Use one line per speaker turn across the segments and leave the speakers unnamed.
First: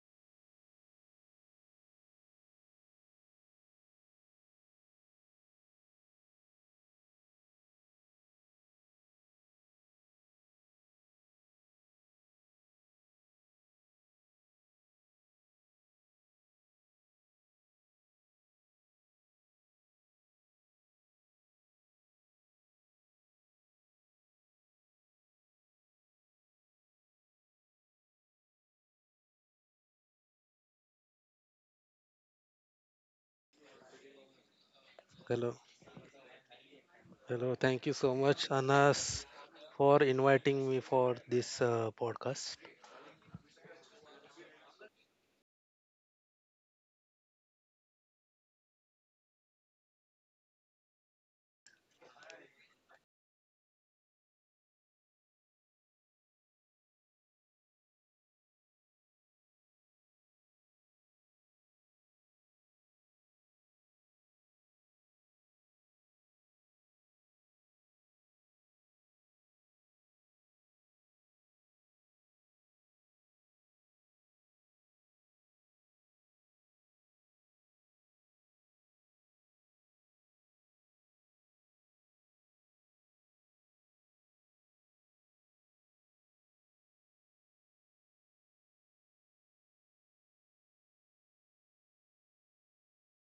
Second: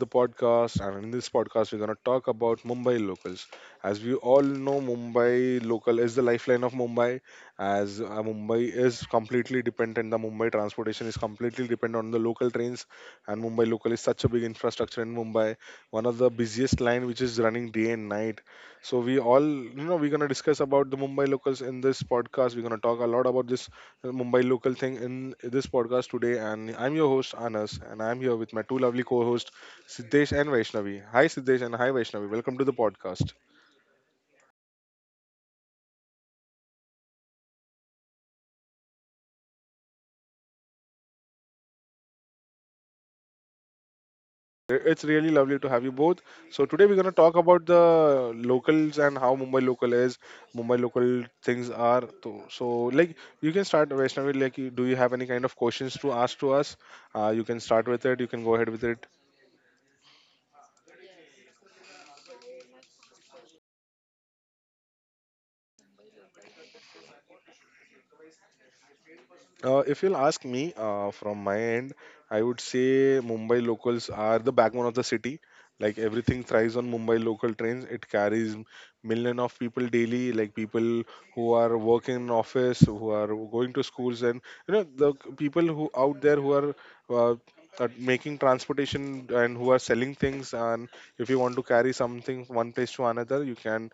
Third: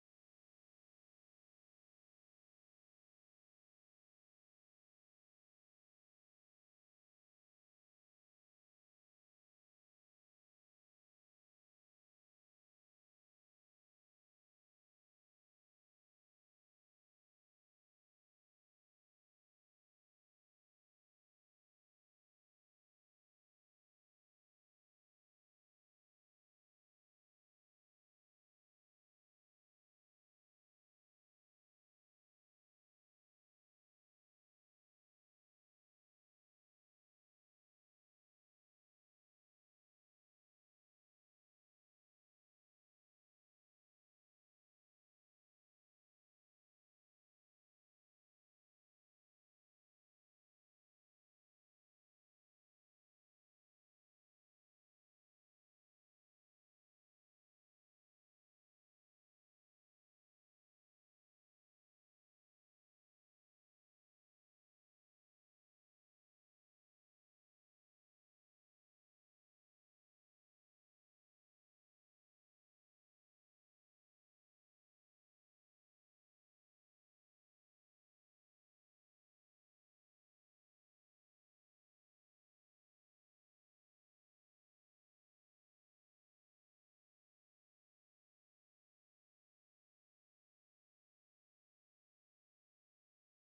the podcast. And in this podcast, we're gonna talk about Mumbai locals. As we all know, Mumbai local is the lifeline of Mumbai. As Mumbai is completely dependent, the Mumbai transportation is completely dependent on the local trains. And Mumbai local is such a big infrastructure in Mumbai, one of the busiest line which is running day and night. So we all, we're gonna discuss about the Mumbai locals in this podcast. We're gonna talk a lot about this Mumbai local thing in this podcast today. And I'm your host, Anas, and I'm here with my two lovely co hosts, Siddesh and Vaishnavi. Hi, Siddesh, and hi, Vaishnavi. Welcome to the podcast.
Hello, hello. Thank you so much, Anas, for inviting me for this podcast.
It's really lovely to have you both. So, today we're going to talk about the locals and how Mumbai local is, Mumbai local things are. So, like, you can start, Vaishnavi. Like, you- do you have any kind of questions to ask to us? You can start with it. You can go ahead with it. If you'll ask me, from my end, I would say Mumbai locals are the backbone of the city. Like everything thrives on Mumbai local trains. It carries million of people daily, like people who are working in office, who are going to schools, and people who out there who uh, are making transportation and who are selling things. And if you want to carry something from one place to another, you can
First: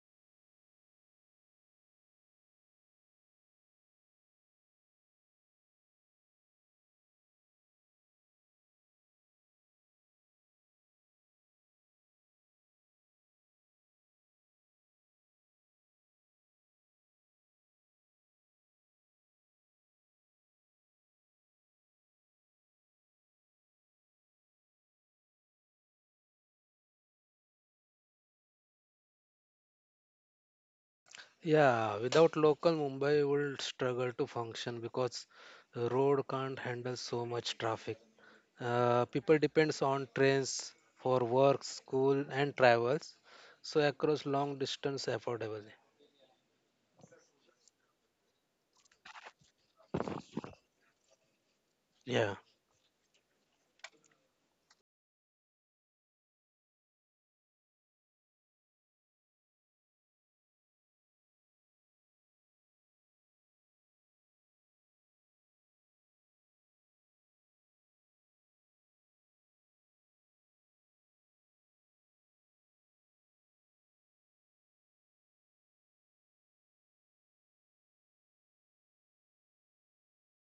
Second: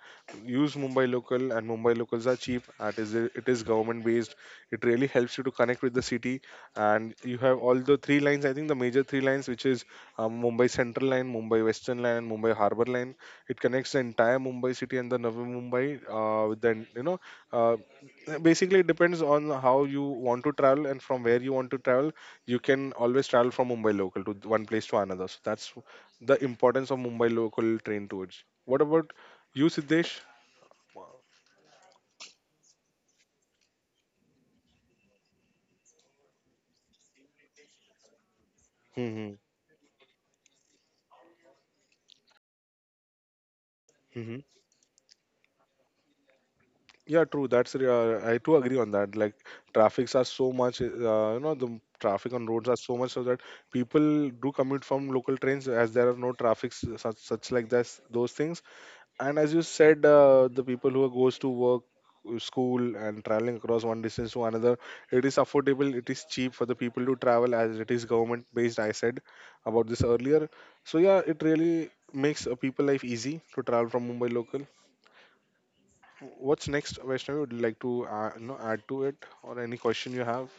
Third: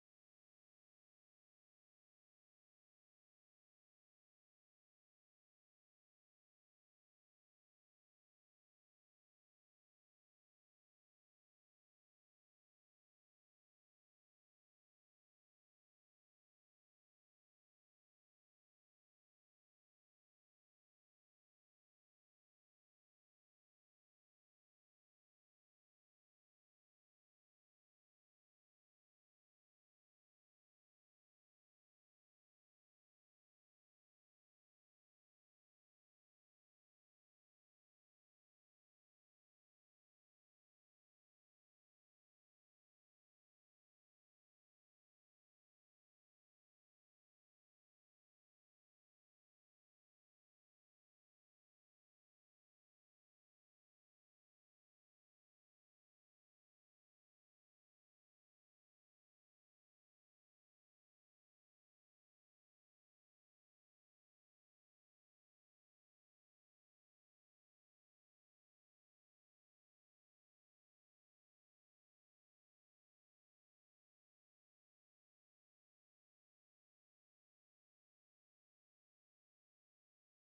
use Mumbai local, and Mumbai locals are cheap. It is government based. It really helps you to connect with the city, and you have all the three lines. I think the major three lines which is Mumbai Central Line, Mumbai Western Line, and Mumbai Harbor Line. It connects the entire Mumbai city and the Navi Mumbai, with the you know uh, basically. It depends on how you want to travel and from where you want to travel. You can always travel from Mumbai local to one place to another. So that's the importance of Mumbai local train tours. What about you, Siddesh?
Yeah, without local, Mumbai will struggle to function because the road can't handle so much traffic.
Hmm.
People depends on trains for work, school, and travels, so across long distance affordably.
Yeah, true. That's I too agree on that. Like traffics are so much, the traffic
Yeah.
on roads are so much so that people do commute from local trains as there are no traffics such like this those things. And as you said, the people who goes to work, school, and traveling across one distance to another, it is affordable. It is cheap for the people to travel as it is government based. I said about this earlier. So yeah, it really makes a people life easy to travel from Mumbai local. What's next, Vaishnavi? Would you like to add to it or any question you have?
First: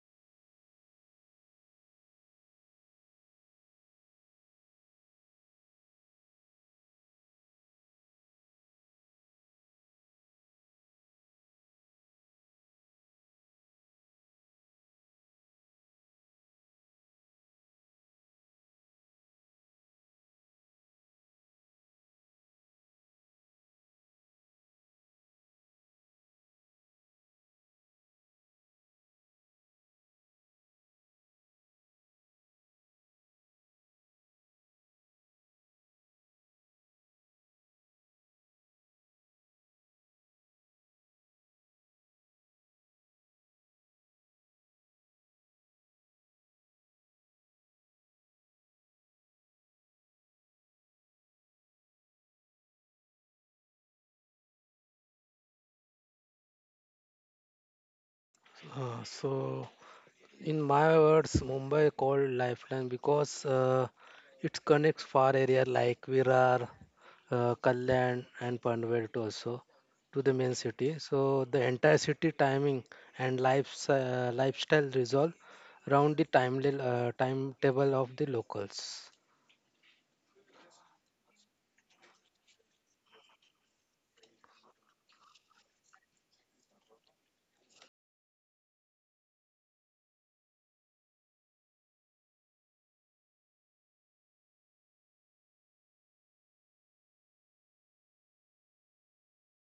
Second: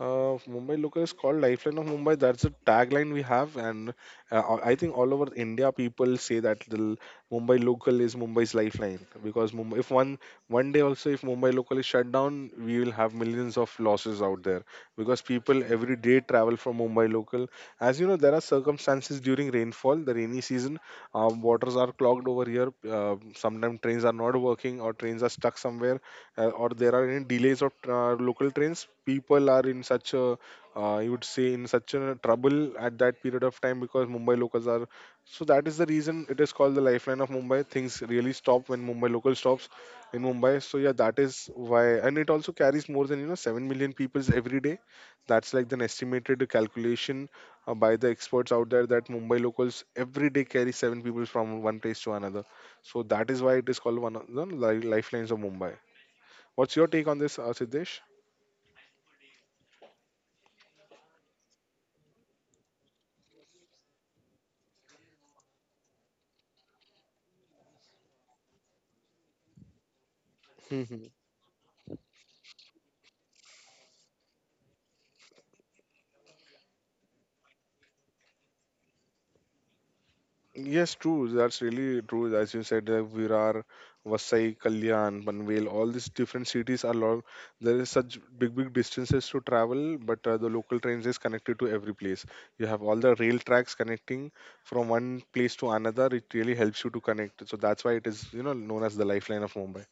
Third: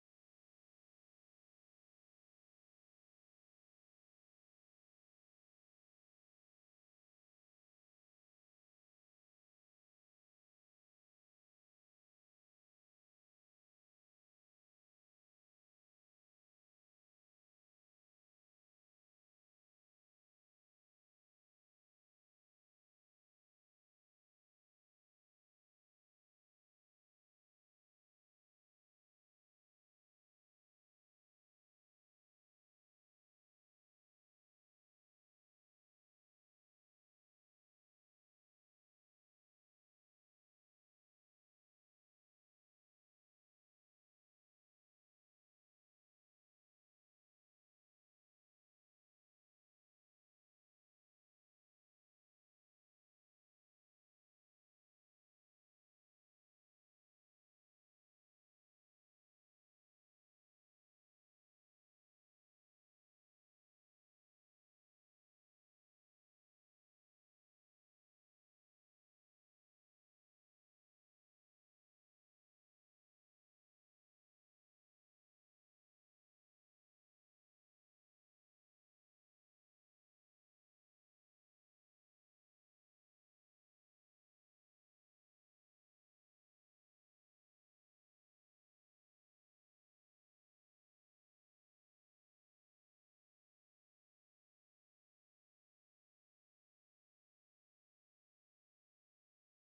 Mumbai local is called Lifeline of Mumbai. That's the tagline we have, and I think all over India people say that Mumbai local is Mumbai's lifeline because Mumbai, if one day also if Mumbai local is shut down, we will have millions of losses out there because people every day travel from Mumbai local. As you know, there are circumstances during rainfall, the rainy season, waters are clogged over here. Sometimes trains are not working or trains are stuck somewhere, or there are any delays of local trains. People are in such a, you would say, in such a trouble at that period of time because Mumbai locals are. So that is the reason it is called the lifeline of Mumbai. Things really stop when Mumbai local stops in Mumbai. So yeah, that is why. And it also carries more than, 7 million peoples every day. That's like an estimated calculation by the experts out there, that Mumbai locals every day carry 7 people from one place to another. So that is why it is called one of the lifelines of Mumbai. What's your take on this, Siddesh?
Uh, so, in my words, Mumbai called lifeline because it connects far area like Virar, Kalyan, and Panvel to also to the main
Mhm.
city. So the entire city timing and life, lifestyle resolve around the timely timetable of the locals.
Yes, true. That's really true. As you said, Virar, Vasai, Kalyan, Panvel, all these different cities are long. There is such big, big distances to travel, but the local trains is connected to every place. You have all the rail tracks connecting from one place to another. It really helps you to connect. So that's why it is known as the lifeline of Mumbai.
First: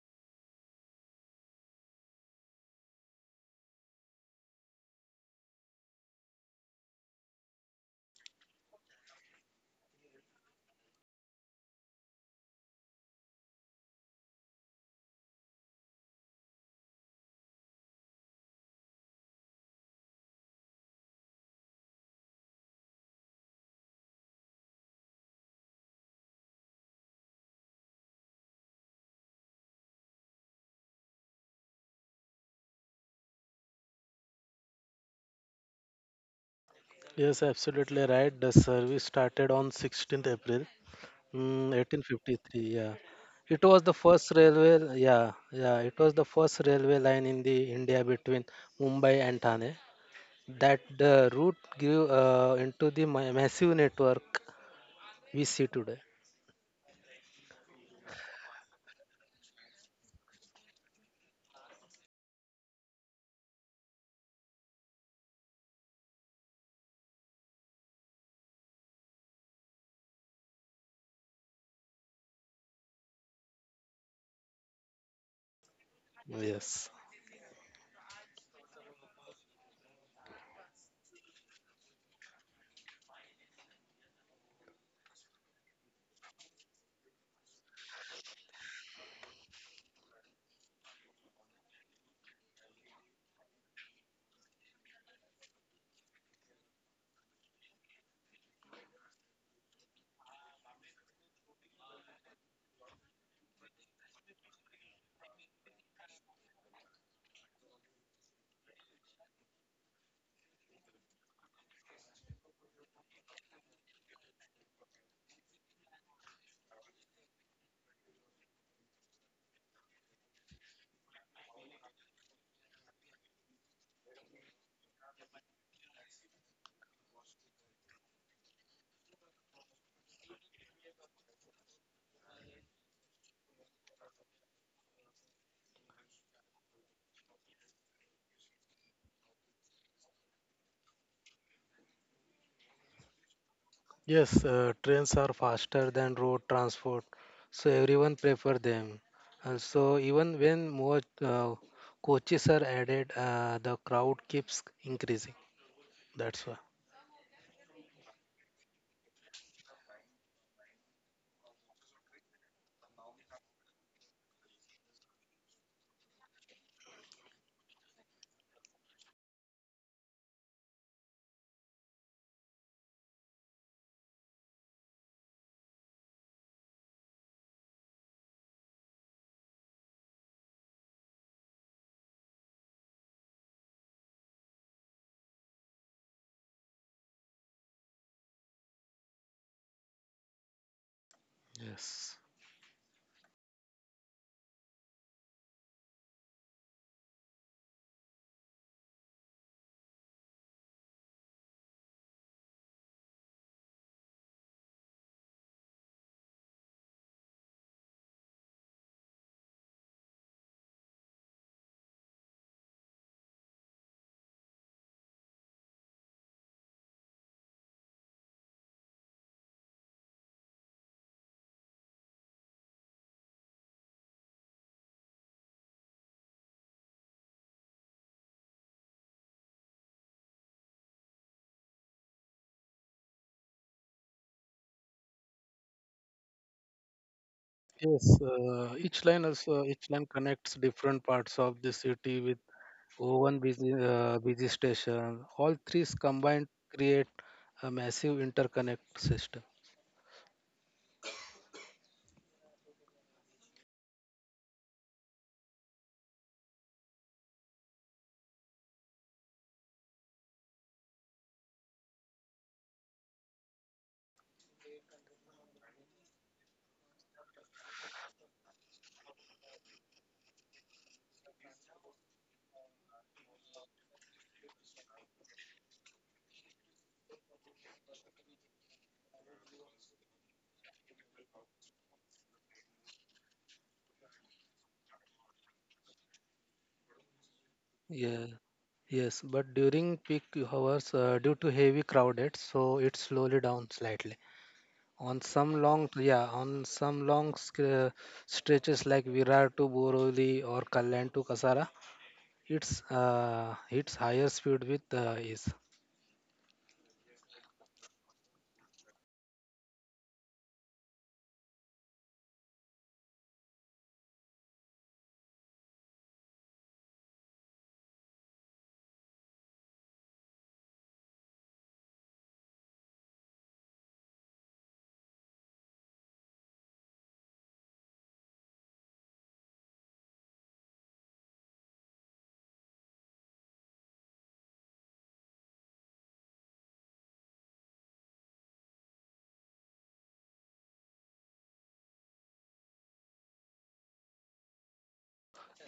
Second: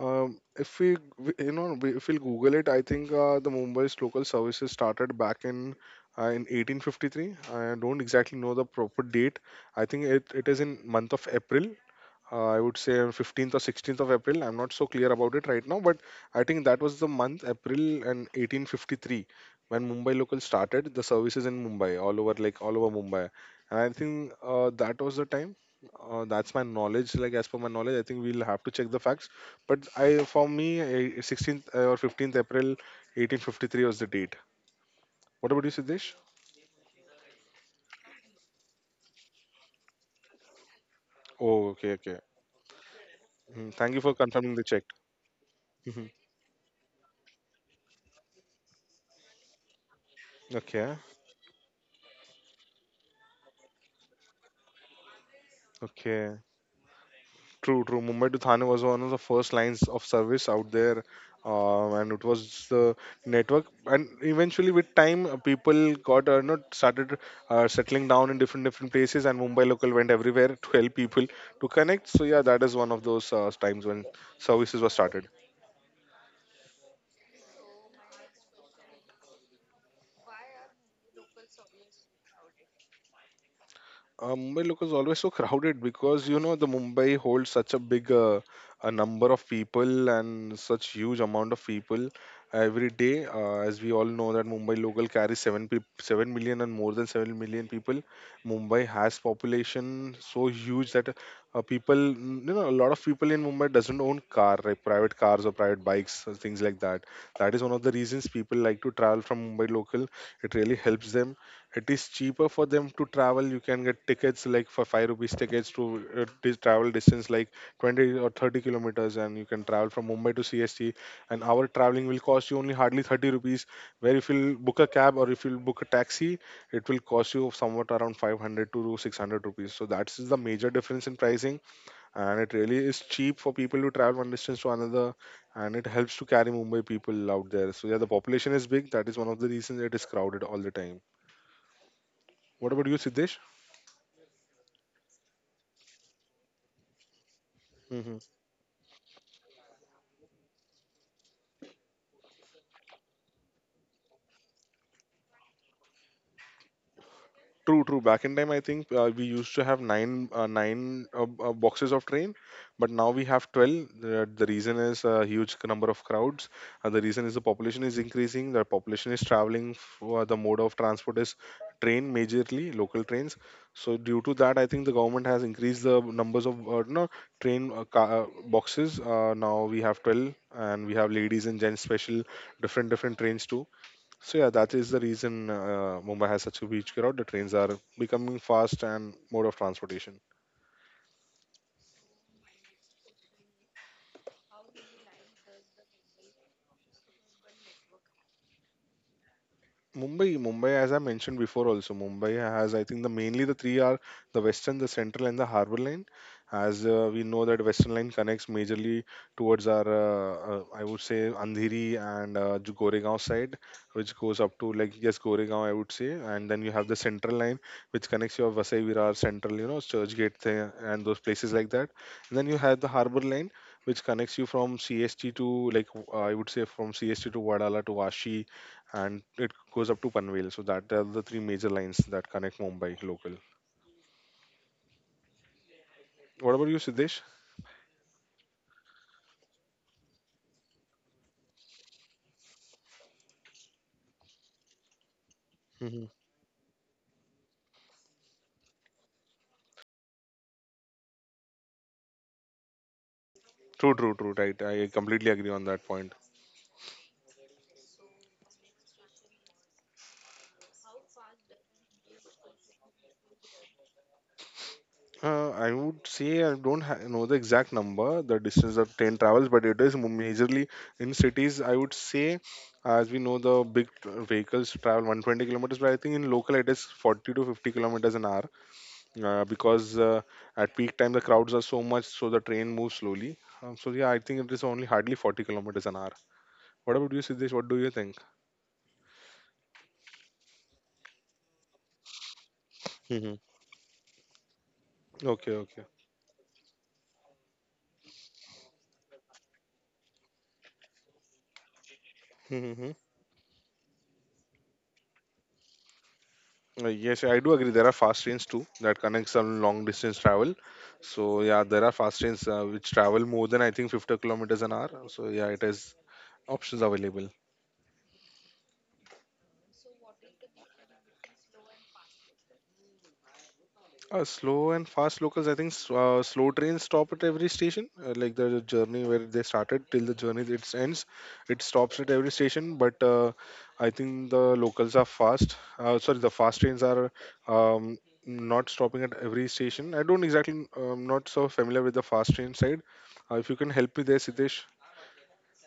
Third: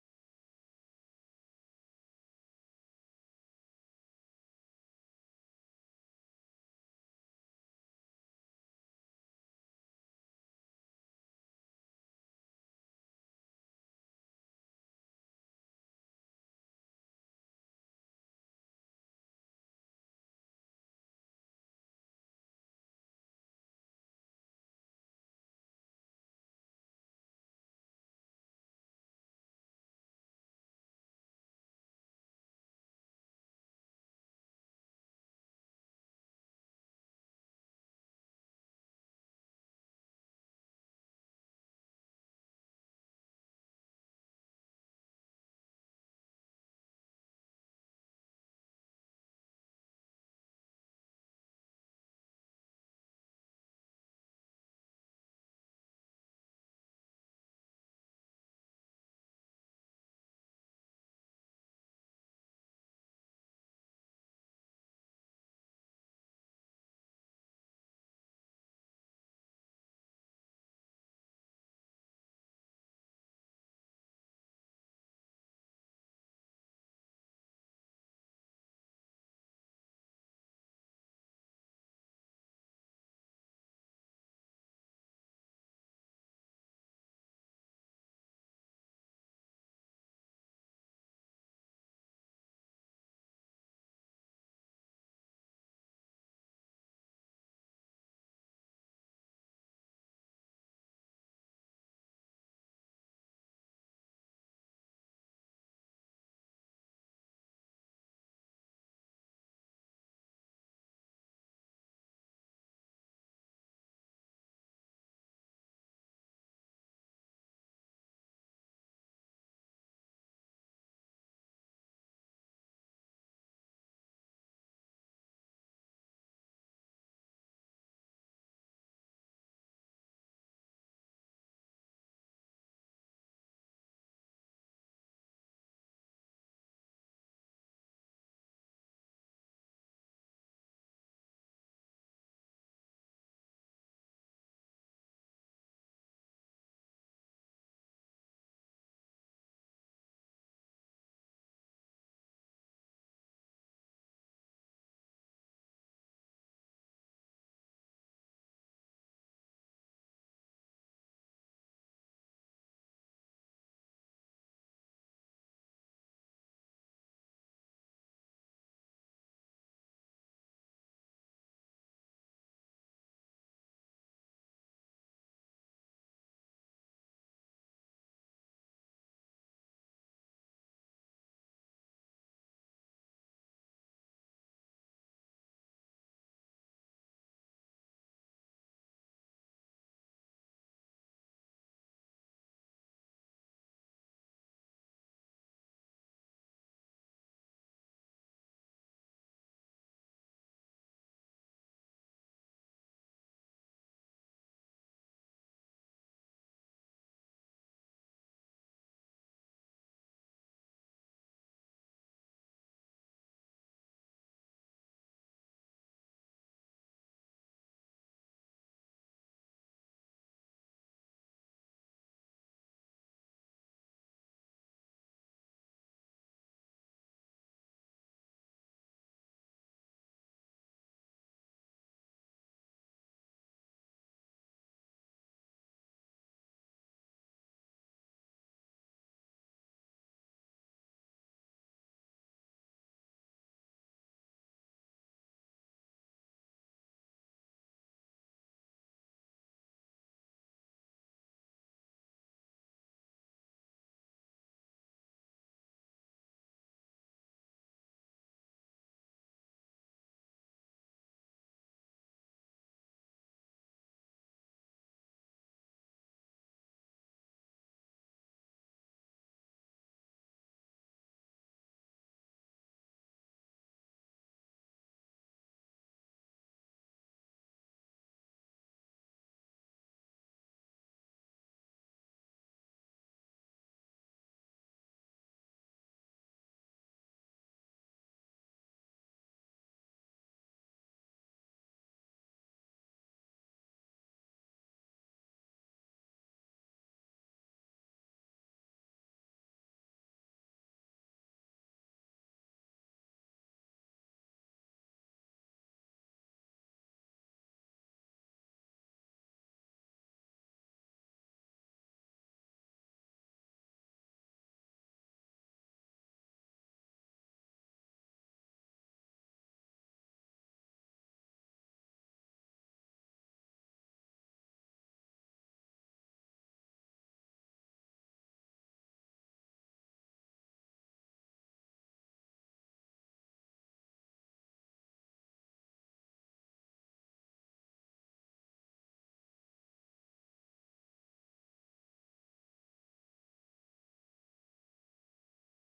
If we, we- you know, we- if we'll Google it, I think the Mumbai's local services started back in 1853. I don't exactly know the proper date. I think it is in month of April, I would say on 15th or 16th of April. I'm not so clear about it right now, but I think that was the month April and 1853 when Mumbai Local started the services in Mumbai, all over like all over Mumbai. And I think that was the time. That's my knowledge. Like as per my knowledge, I think we'll have to check the facts. But for me, 16th or 15th April 1853 was the date. What about you, Siddesh?
Yes, absolutely right. The service started on 16th April,
Oh,
mm,
okay, okay.
1853, yeah. It
Mm,
was
thank
the
you for
first
confirming the
railway,
check.
yeah, yeah. It
Mhm.
was the first railway line in the India between Mumbai and Thane. That
Okay,
route grew into the massive network we see today.
okay. True, true. Mumbai to Thane was one of the first lines of service out there, and it was the network. And eventually, with time, people got not started settling down in different different places, and Mumbai local went everywhere to help people to connect. So yeah, that is one of those times when services were started.
Yes,
Mumbai look is always so crowded because the Mumbai holds such a big, a number of people and such huge amount of people every day. As we all know that Mumbai local carries 7 million and more than 7 million people. Mumbai has population so huge that people mm, you know a lot of people in Mumbai doesn't own car like private cars or private bikes or things like that. That is one of the reasons people like to travel from Mumbai local. It really helps them. It is cheaper for them to travel. You can get tickets like for 5 rupees tickets to travel distance like 20 or 30 kilometers, and you can travel from Mumbai to CST, and our traveling will cost you only hardly 30 rupees. Where if you'll book a cab or if you'll book a taxi, it will cost you somewhat around 500 to 600 rupees. So that's the major difference in pricing, and it really is cheap for people to travel one distance to another, and it helps to carry Mumbai people out there. So yeah, the population is big. That is one of the reasons it is crowded all the time. What about you, Siddesh?
yes. Trains are faster than road transport, so
Hmm.
everyone prefer them. Also, even when more coaches are added, the crowd keeps increasing. That's why.
True, true. Back in time, I think we used to have nine boxes of train, but now we have 12. The reason is a huge number of crowds. The reason is the population is increasing. The population is traveling. For the mode of transport is train, majorly local trains. So due to that, I think the government has increased the numbers of no train boxes. Now we have 12, and we have ladies and gents special, different different trains too. So yeah, that is the reason Mumbai has such a huge crowd. The trains are becoming fast and mode of transportation.
Yes.
Mumbai, as I mentioned before, also Mumbai has, I think, the mainly the three are the Western, the Central, and the Harbour Line. As we know that Western Line connects majorly towards our, I would say, Andheri and Goregaon side, which goes up to like yes, Goregaon, I would say, and then you have the Central Line, which connects your Vasai Virar Central, Churchgate there and those places like that. And then you have the Harbour Line, which connects you from CST to I would say, from CST to Wadala to Vashi, and it goes up to Panvel. So that are the three major lines that connect Mumbai local. What about you, Siddesh?
Yes, each line connects different parts of the city with one busy busy station. All three
Hmm.
combined create a massive interconnect system.
True, true, true. Right. I completely agree on that point. I would say I don't know the exact number, the distance that train travels, but it is majorly in cities. I would say, as we know, the big vehicles travel 120 kilometers, but I think in local it is 40 to 50 kilometers an hour, because at peak time the crowds are so much, so the train moves slowly. So yeah, I think it is only hardly 40 kilometers an hour. What about you, Siddesh? What do you think?
Yeah, yes, but during peak hours, due to heavy crowded, so it
Mhm.
slowly down slightly.
Okay, okay.
On some long stretches like Virar to Borivali or Kalyan to Kasara, it's
Mhm.
hits higher speed with ease.
Uh, Yes, I do agree. There are fast trains too that connect some long distance travel. So yeah, there are fast trains which travel more than I think 50 kilometers an hour. So yeah, it has options available. Slow and fast locals, I think slow trains stop at every station. Like the journey where they started till the journey it ends, it stops at every station. But I think the locals are fast. Sorry, the fast trains are um, not stopping at every station. I don't exactly, I'm not so familiar with the fast train side. If you can help me there, Siddesh.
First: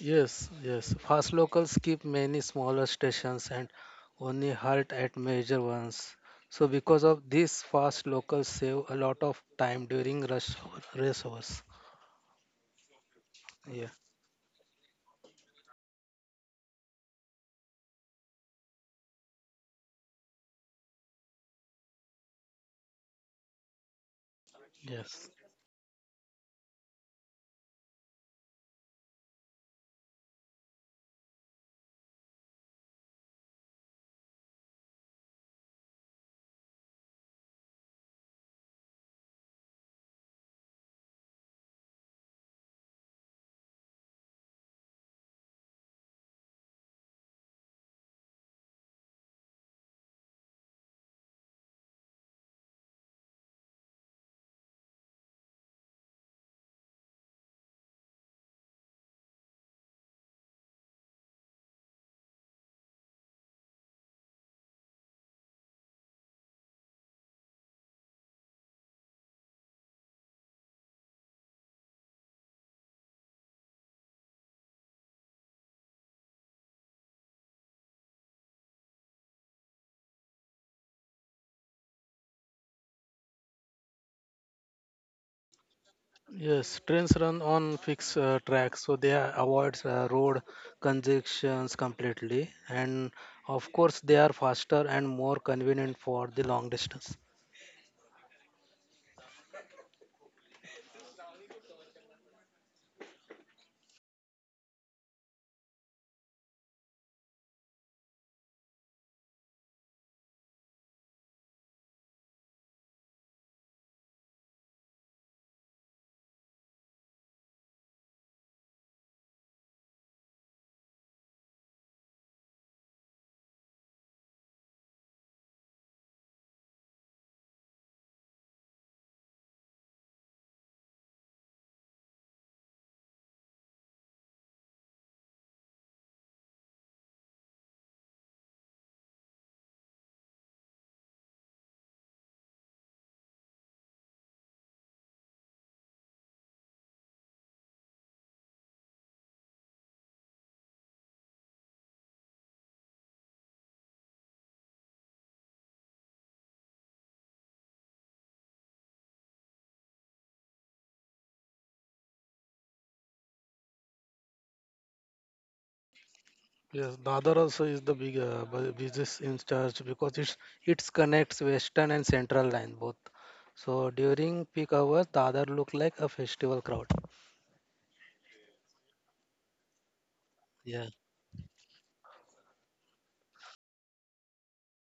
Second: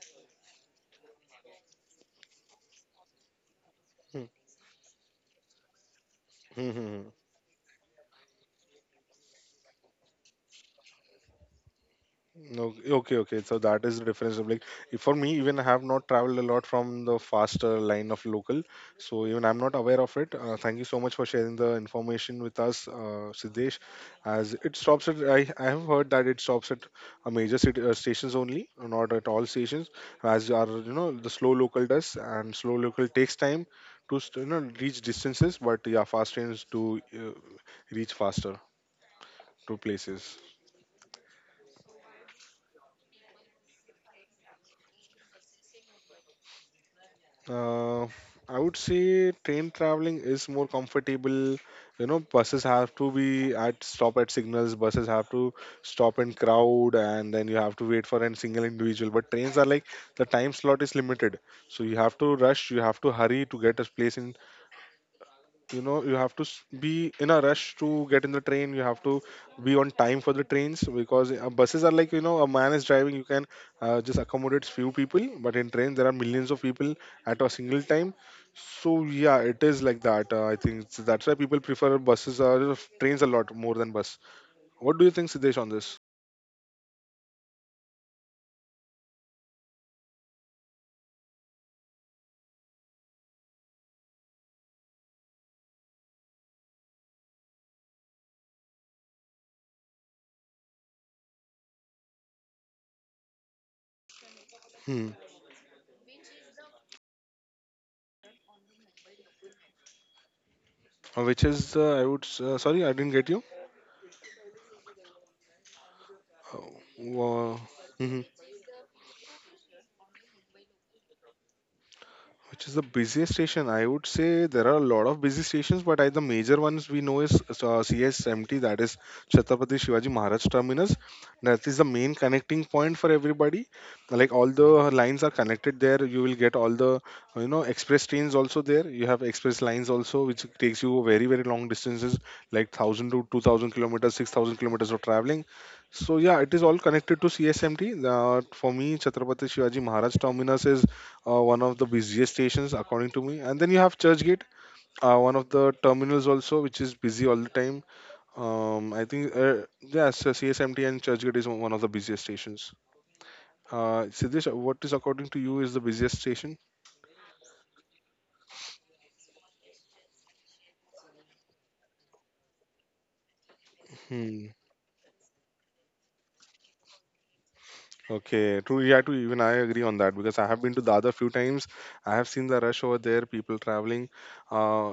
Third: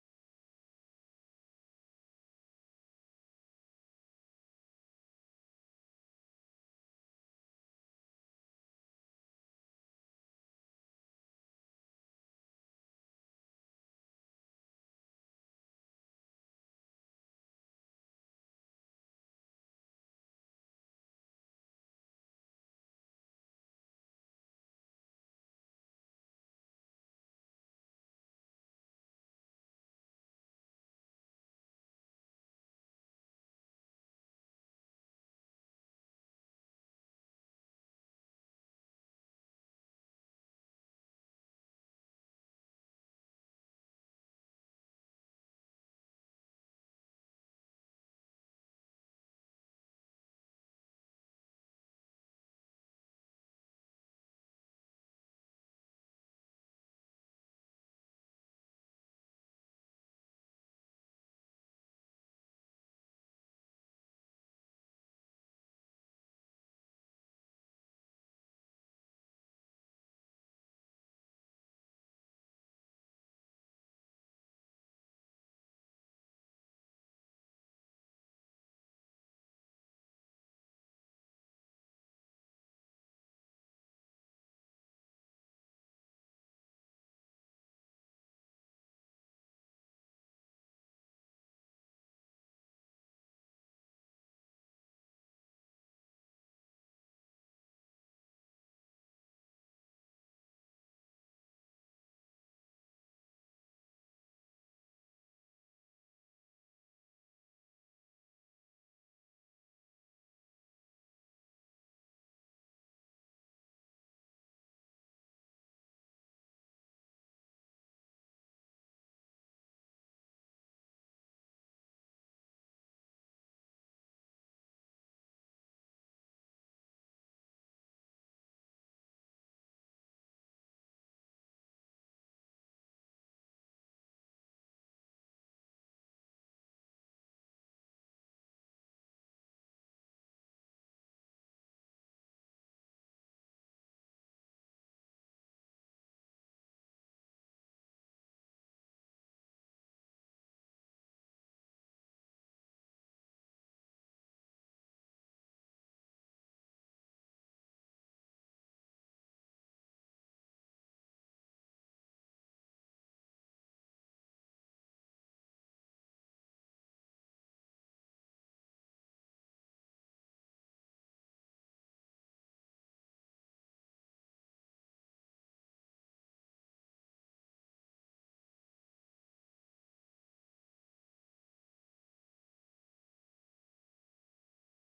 Yes, yes. Fast locals skip many smaller stations and only halt at major ones. So because
Hmm.
of this, fast locals save a lot of time during rush hour, race hours.
No, okay, okay. So that
Yeah,
is the difference of like if for me, even I have not traveled a lot from the faster line of local, so even I'm not aware of it. Thank you so much for sharing the information with us, Siddesh. As it stops at,
yes.
I have heard that it stops at a major city, stations only, not at all stations, as are you know the slow local does, and slow local takes time to you know reach distances, but yeah, fast trains do reach faster to places. Uh, I would say train traveling is more comfortable. You know, buses have to be at stop at signals. Buses have to stop in crowd, and then you have to wait for a single individual. But trains are like the time slot is limited, so you have to rush. You have to hurry to get a place in you know you have to be in a rush to get in the train. You have to be on time for the trains because buses are like you know a man is driving. You can just accommodate few people, but in trains there are millions of people at a single time. So yeah, it is like that. I think that's why people prefer buses or trains a lot more than bus. What do you think, Siddesh, on this?
Yes, trains run on fixed tracks, so they are- avoid road congestions completely. And of course, they are faster and more convenient for the long distance.
Hmm. Which is I would s- Sorry, I didn't get you. uh, uh, mhm. Which is the busiest station? I would say there are a lot of busy stations, but I, the major ones we know is CSMT, that is Chhatrapati Shivaji Maharaj Terminus. That is the main connecting point for everybody. Like all the lines are connected there. You will get all the you know express trains also there. You have express lines also, which takes you very very long distances, like 1,000 to 2,000 kilometers, 6,000 kilometers of traveling. So yeah, it is all connected to CSMT. For me, Chhatrapati Shivaji Maharaj Terminus is one of the busiest stations according to me, and then you have Churchgate, one of the terminals also, which is busy all the time. I think yes, so CSMT and Churchgate is one of the busiest stations. Siddesh, what is according to you is the busiest station?
Yes, Dadar also is the big business in charge because it's connects western and central line both. So during
Hmm.
peak hours, Dadar look like a festival crowd.
Okay, true. Yeah, too. Even I agree on that because I have been to
Yeah,
Dadar few times. I have seen the rush over there. People traveling uh,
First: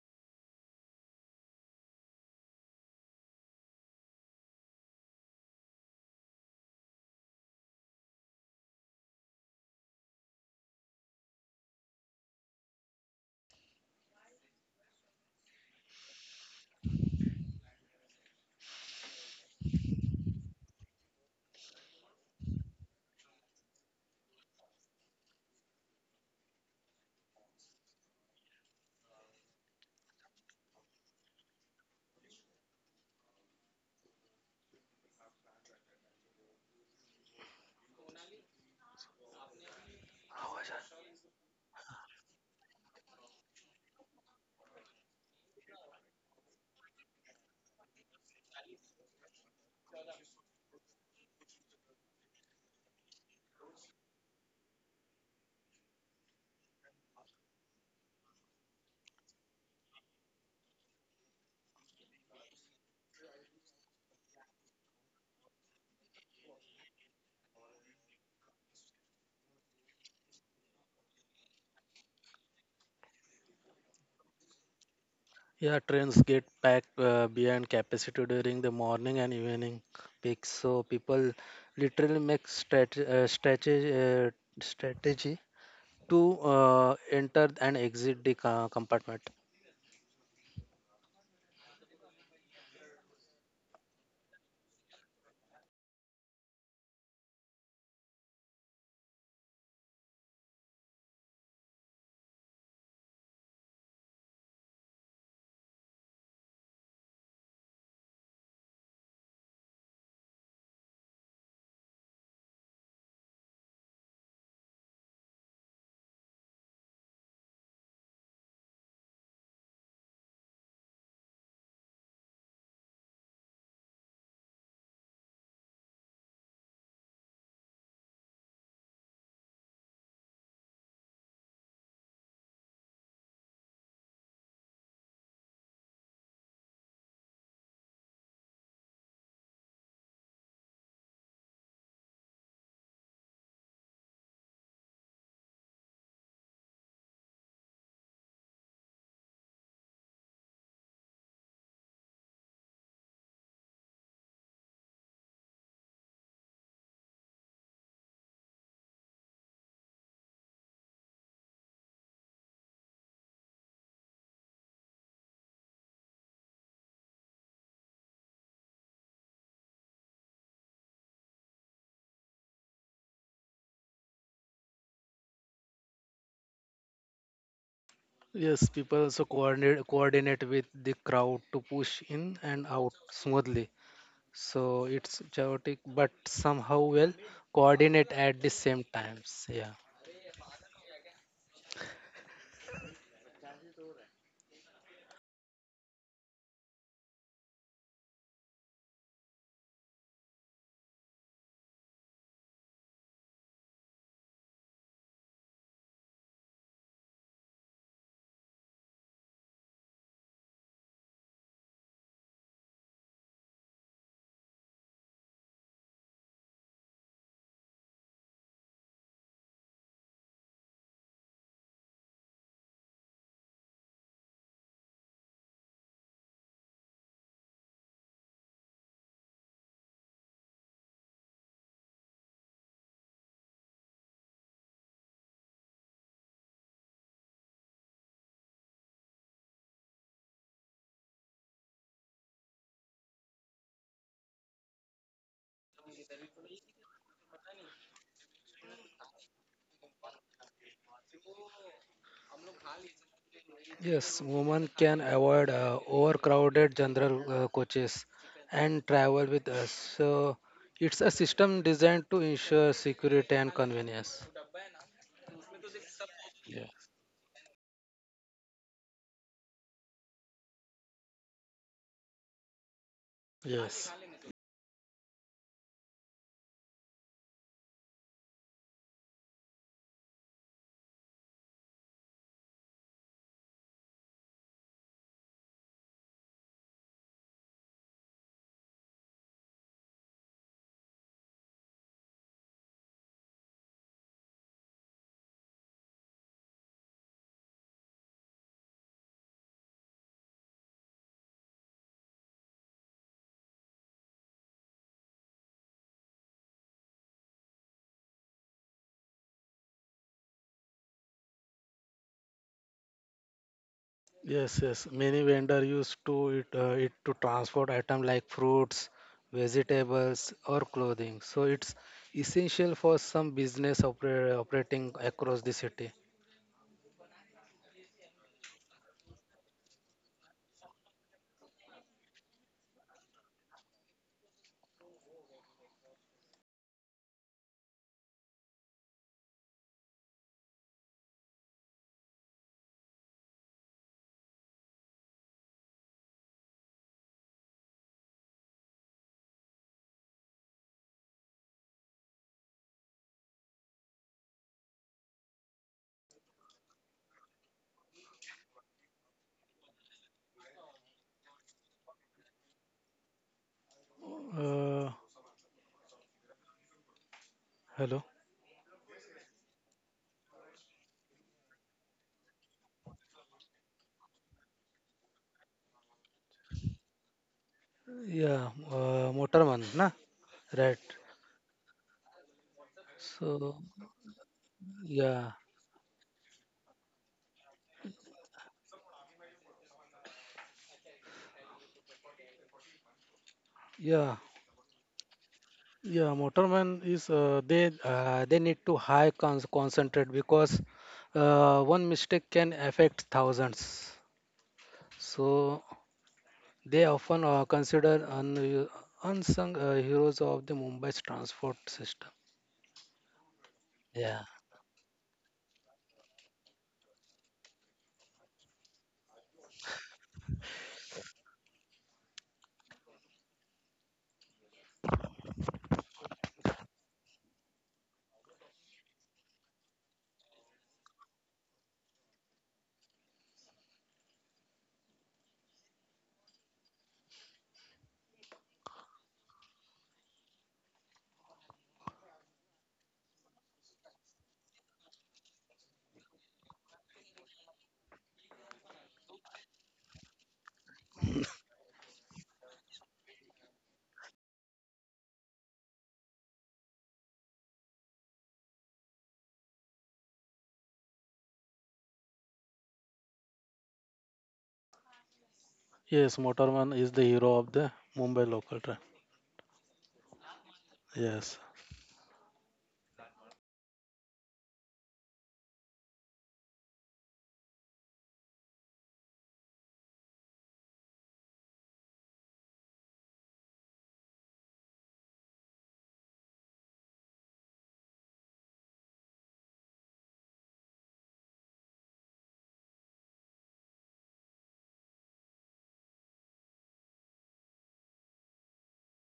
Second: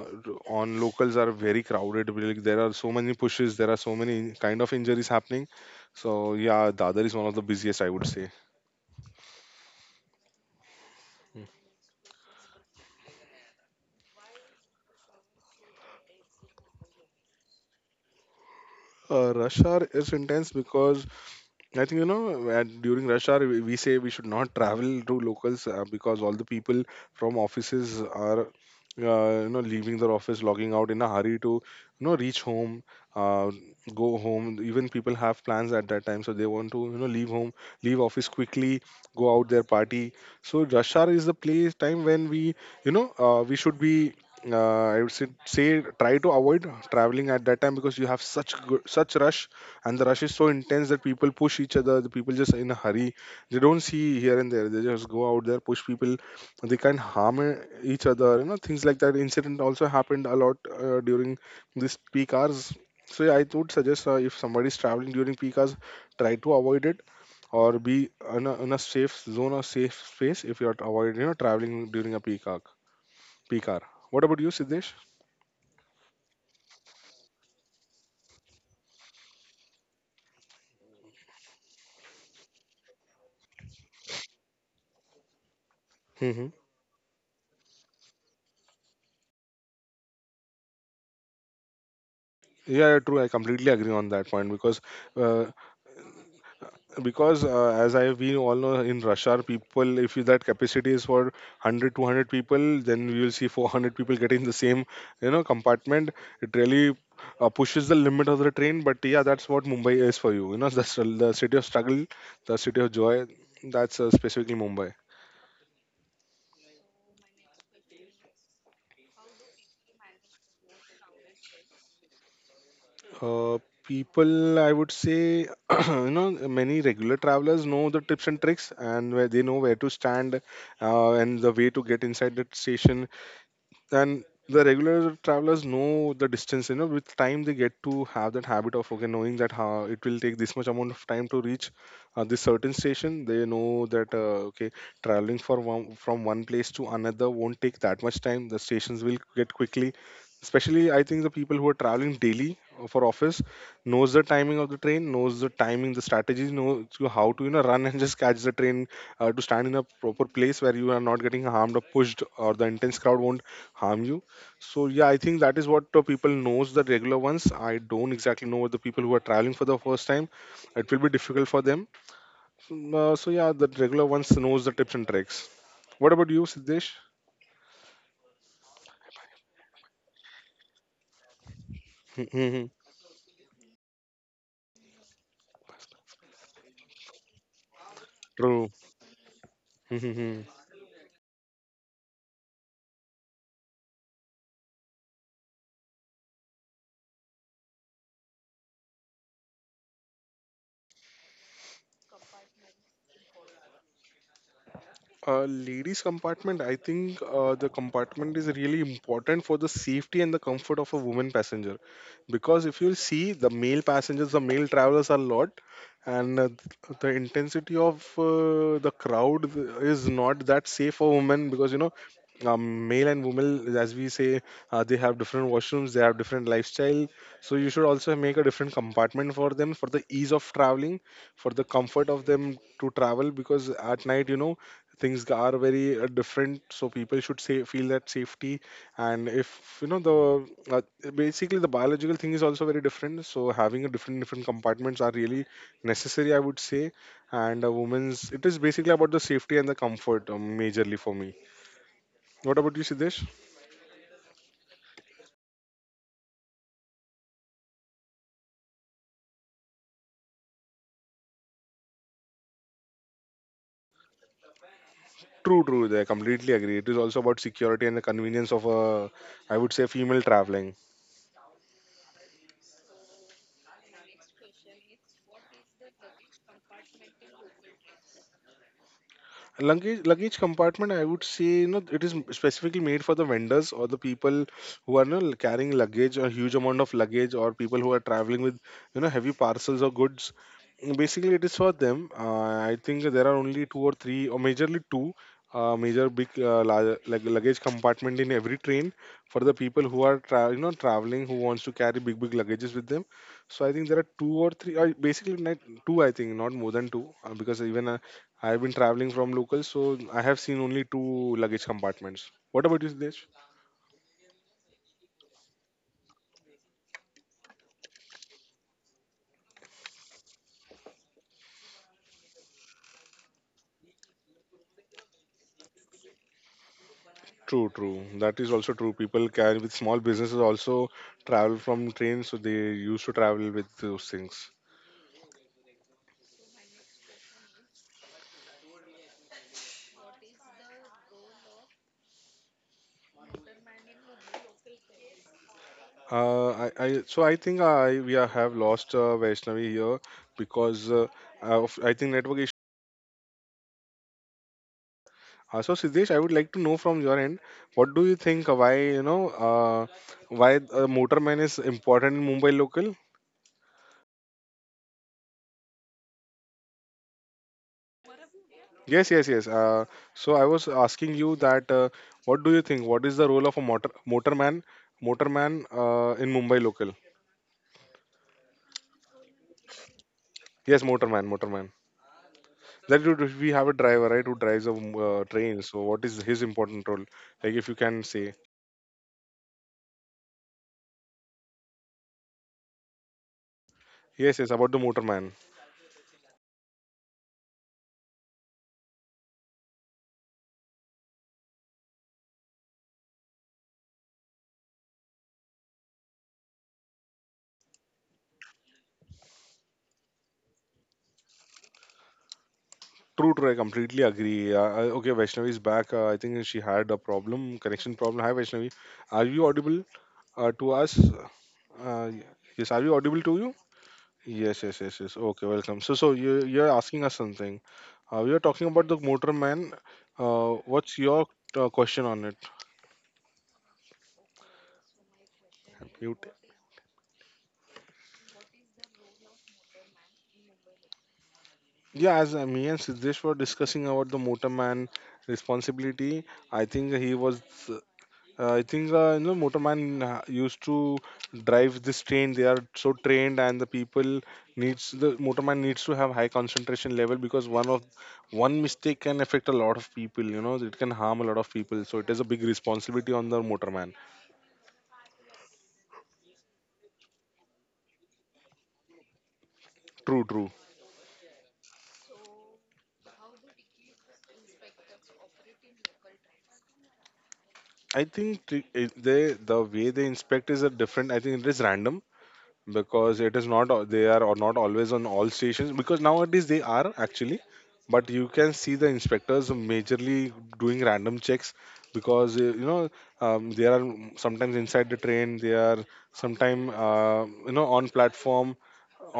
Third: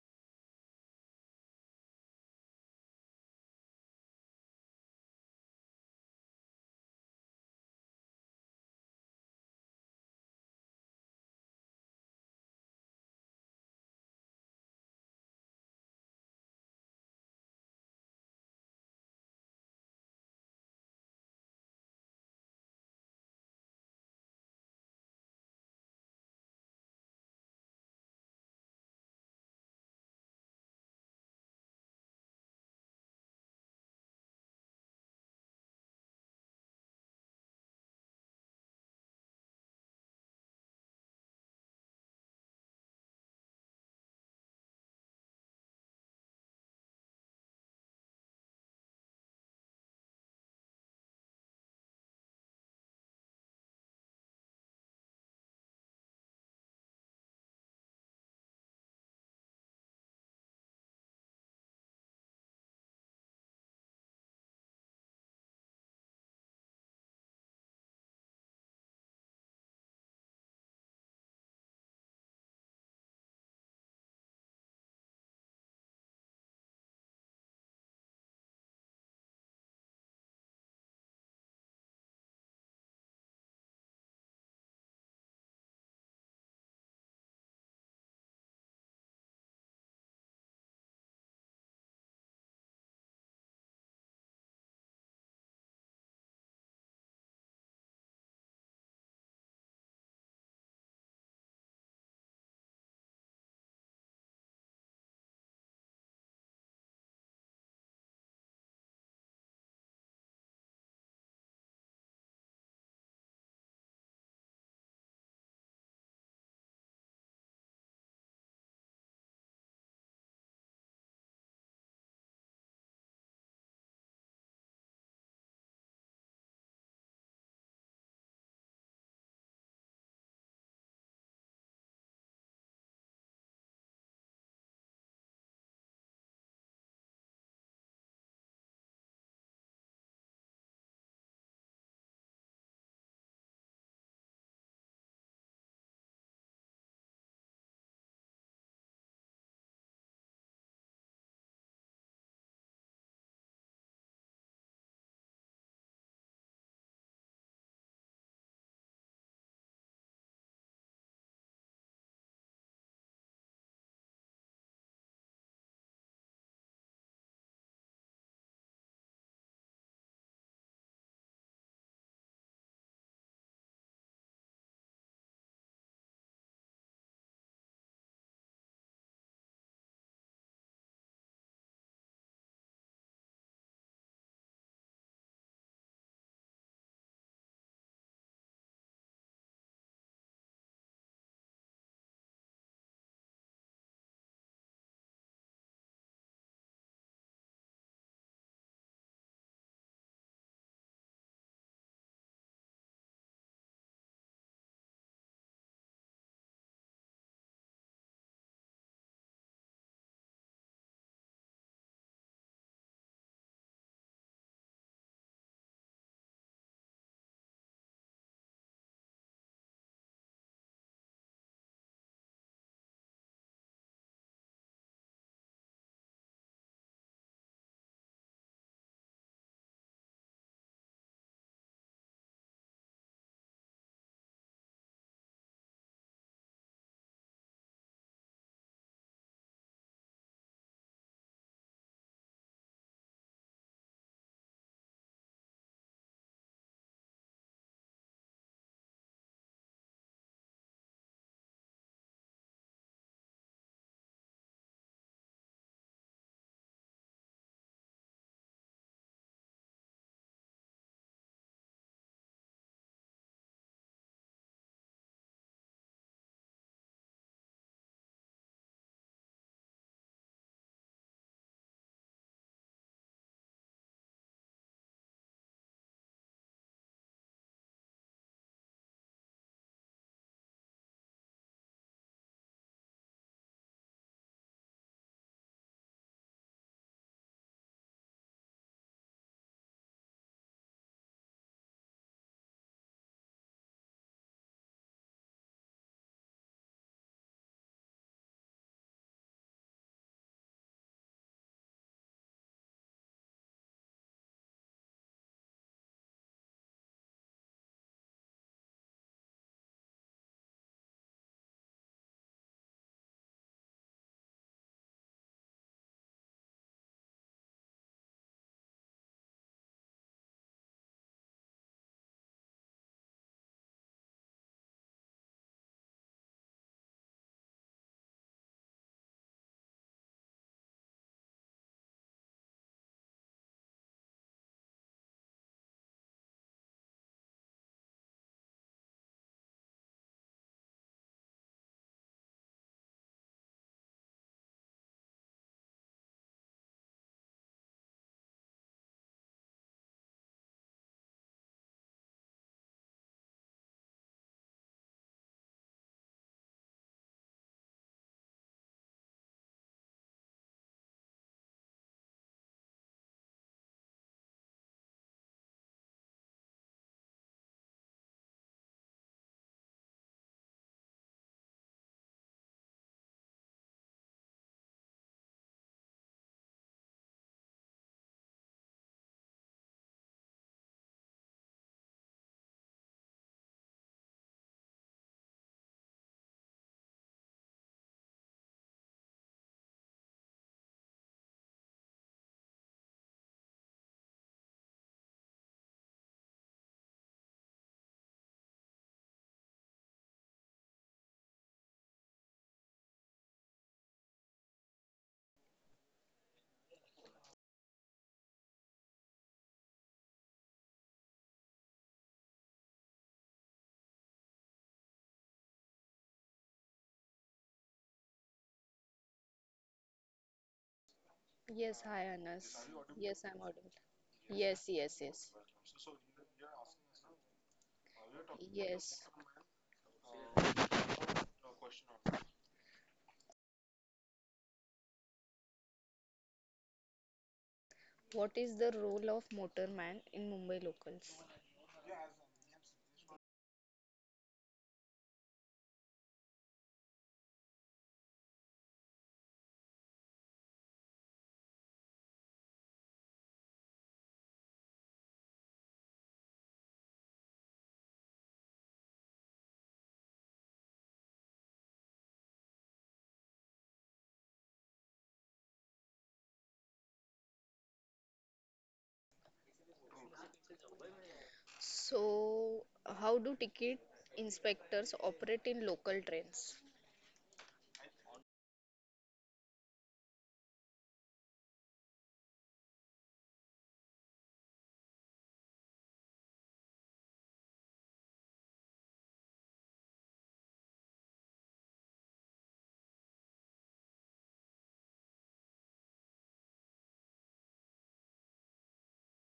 on locals are very crowded. Really, like, there are so many pushes. There are so many kind of injuries happening. So yeah, Dadar is one of the busiest, I would say. Rush hour is intense because I think you know at, during rush hour we say we should not travel to locals because all the people from offices are you know leaving their office, logging out in a hurry to you know reach home, uh, go home. Even people have plans at that time, so they want to you know leave home, leave office quickly, go out their party. So rush hour is the place time when we you know we should be. I would say, say try to avoid traveling at that time because you have such good, such rush, and the rush is so intense that people push each other. The people just in a hurry, they don't see here and there, they just go out there, push people. They can harm each other, you know, things like that incident also happened a lot during these peak hours. So yeah, I would suggest if somebody is traveling during peak hours, try to avoid it or be in a safe zone or safe space if you're avoiding you know traveling during a peak hour, peak hour. What about you, Siddesh?
yeah, trains get packed beyond capacity during the morning and evening peaks. So people literally make strategy to
Hmm.
enter and exit the compartment.
Yeah, yeah, true. I completely agree on that point because uh, as I we all know in rush hour people, if that capacity is for one hundred two hundred people, then we will see 400 people getting the same you know compartment. It really pushes the limit of the train. But yeah, that's what Mumbai is for you, you know, that's the the city of struggle, the city of joy. That's specifically Mumbai. uh, People, I would say, you know many regular travelers know the tips and tricks and where they know where to stand, and the way to get inside the station, and the regular travelers know the distance, you know, with time they get to have that habit of okay, knowing that how it will take this much amount of time to reach this certain station. They know that okay, traveling for one, from one place to another won't take that much time, the stations will get quickly, especially I think the people who are traveling daily for office, knows the timing of the train, knows the timing, the strategies, knows to how to you know run and just catch the train, to stand in a proper place where you are not getting harmed or pushed, or the intense crowd won't harm you. So yeah, I think that is what the people knows, the regular ones. I don't exactly know what the people who are traveling for the first time, it will be difficult for them. Mm, so yeah, the regular ones knows the tips and tricks. What about you, Siddesh?
Yes, people also coordinate with the crowd to push in and out smoothly. So it's chaotic, but somehow well coordinate at the same times. Yeah.
True. Ladies compartment, I think the compartment is really important for the safety and the comfort of a woman passenger. Because if you see, the male passengers, the male travelers are lot, and the intensity of the crowd is not that safe for women because you know, male and women, as we say, they have different washrooms, they have different lifestyle. So you should also make a different compartment for them for the ease of traveling, for the comfort of them to travel because at night, you know things are very different, so people should say feel that safety. And if you know the uh, basically the biological thing is also very different, so having a different different compartments are really necessary, I would say. And a woman's, it is basically about the safety and the comfort, majorly for me. What about you, Sidesh?
Yes, women can avoid overcrowded general coaches and travel with us. So it's a system designed to ensure security and convenience.
True, true, I completely
Yeah.
agree. It is also about security and the convenience of a, I would say, female traveling.
Yes.
Luggage, luggage compartment, I would say, you know, it is specifically made for the vendors or the people who are you know carrying luggage or huge amount of luggage, or people who are traveling with you know heavy parcels or goods. Mm, basically it is for them. I think there are only two or three, or majorly two major big large, like luggage compartment in every train for the people who are you know traveling, who wants to carry big big luggages with them. So I think there are two or three, or basically not two, I think not more than two, because even I've been traveling from locals, so I have seen only two luggage compartments. What about you, Siddhesh?
Yes, yes. Many vendor used to it, it to transport item like fruits, vegetables, or clothing. So it's essential for some business operating across the city.
True, true. That is also true. People carry with small businesses also travel from trains, so they used to travel with those things. I so I think I we are, have lost Vaishnavi here because of I think network issue. So Siddesh, I would like to know from your end, what do you think? Why you know why motorman is important in Mumbai local?
Uh, hello.
Yes, yes, yes. So I was asking you that what do you think? What is the role of a motorman, motorman in Mumbai local?
Yeah, motorman, na?
Yes,
Right.
motorman, motorman. That would- we
So
have a driver, right, who drives a
yeah,
train. So what is his important role? Like if you can say.
yeah.
Yes, yes, about the motorman.
Yeah, motorman is they need to high concentrate because one mistake can affect thousands. So they often are considered unsung heroes of the Mumbai's transport system.
True, true. I completely
Yeah.
agree. Okay, Vaishnavi is back. I think she had a problem, connection problem. Hi, Vaishnavi. Are you audible to us?
Yes, hi
Uh,
Anas.
yes, are you audible
Yes, I'm
to you?
audible.
Yes,
Yes,
yes,
yes,
yes, yes.
yes.
Okay, welcome. So you're asking us something. We are talking about the
Yes.
Motorman. What's your question on it? You t-
What is the role of motorman in Mumbai locals?
yeah, as me and Siddesh were discussing about the Motorman responsibility, I think he was I think you know motorman used to drive this train. They are so trained, and the motorman needs to have high concentration level because one mistake can affect a lot of people. You know, it can harm a lot of people. So it is a big responsibility on the motorman.
Yes, Motorman is the hero of the Mumbai local train.
True, true.
Yes.
So, how do ticket inspectors operate in local trains?
I think t- it- they the way they inspect is a different. I think it is random, because it is not al- they are or not always on all stations because nowadays they are actually, but you can see the inspectors majorly doing random checks because you know they are sometimes inside the train, they are sometime you know on platform,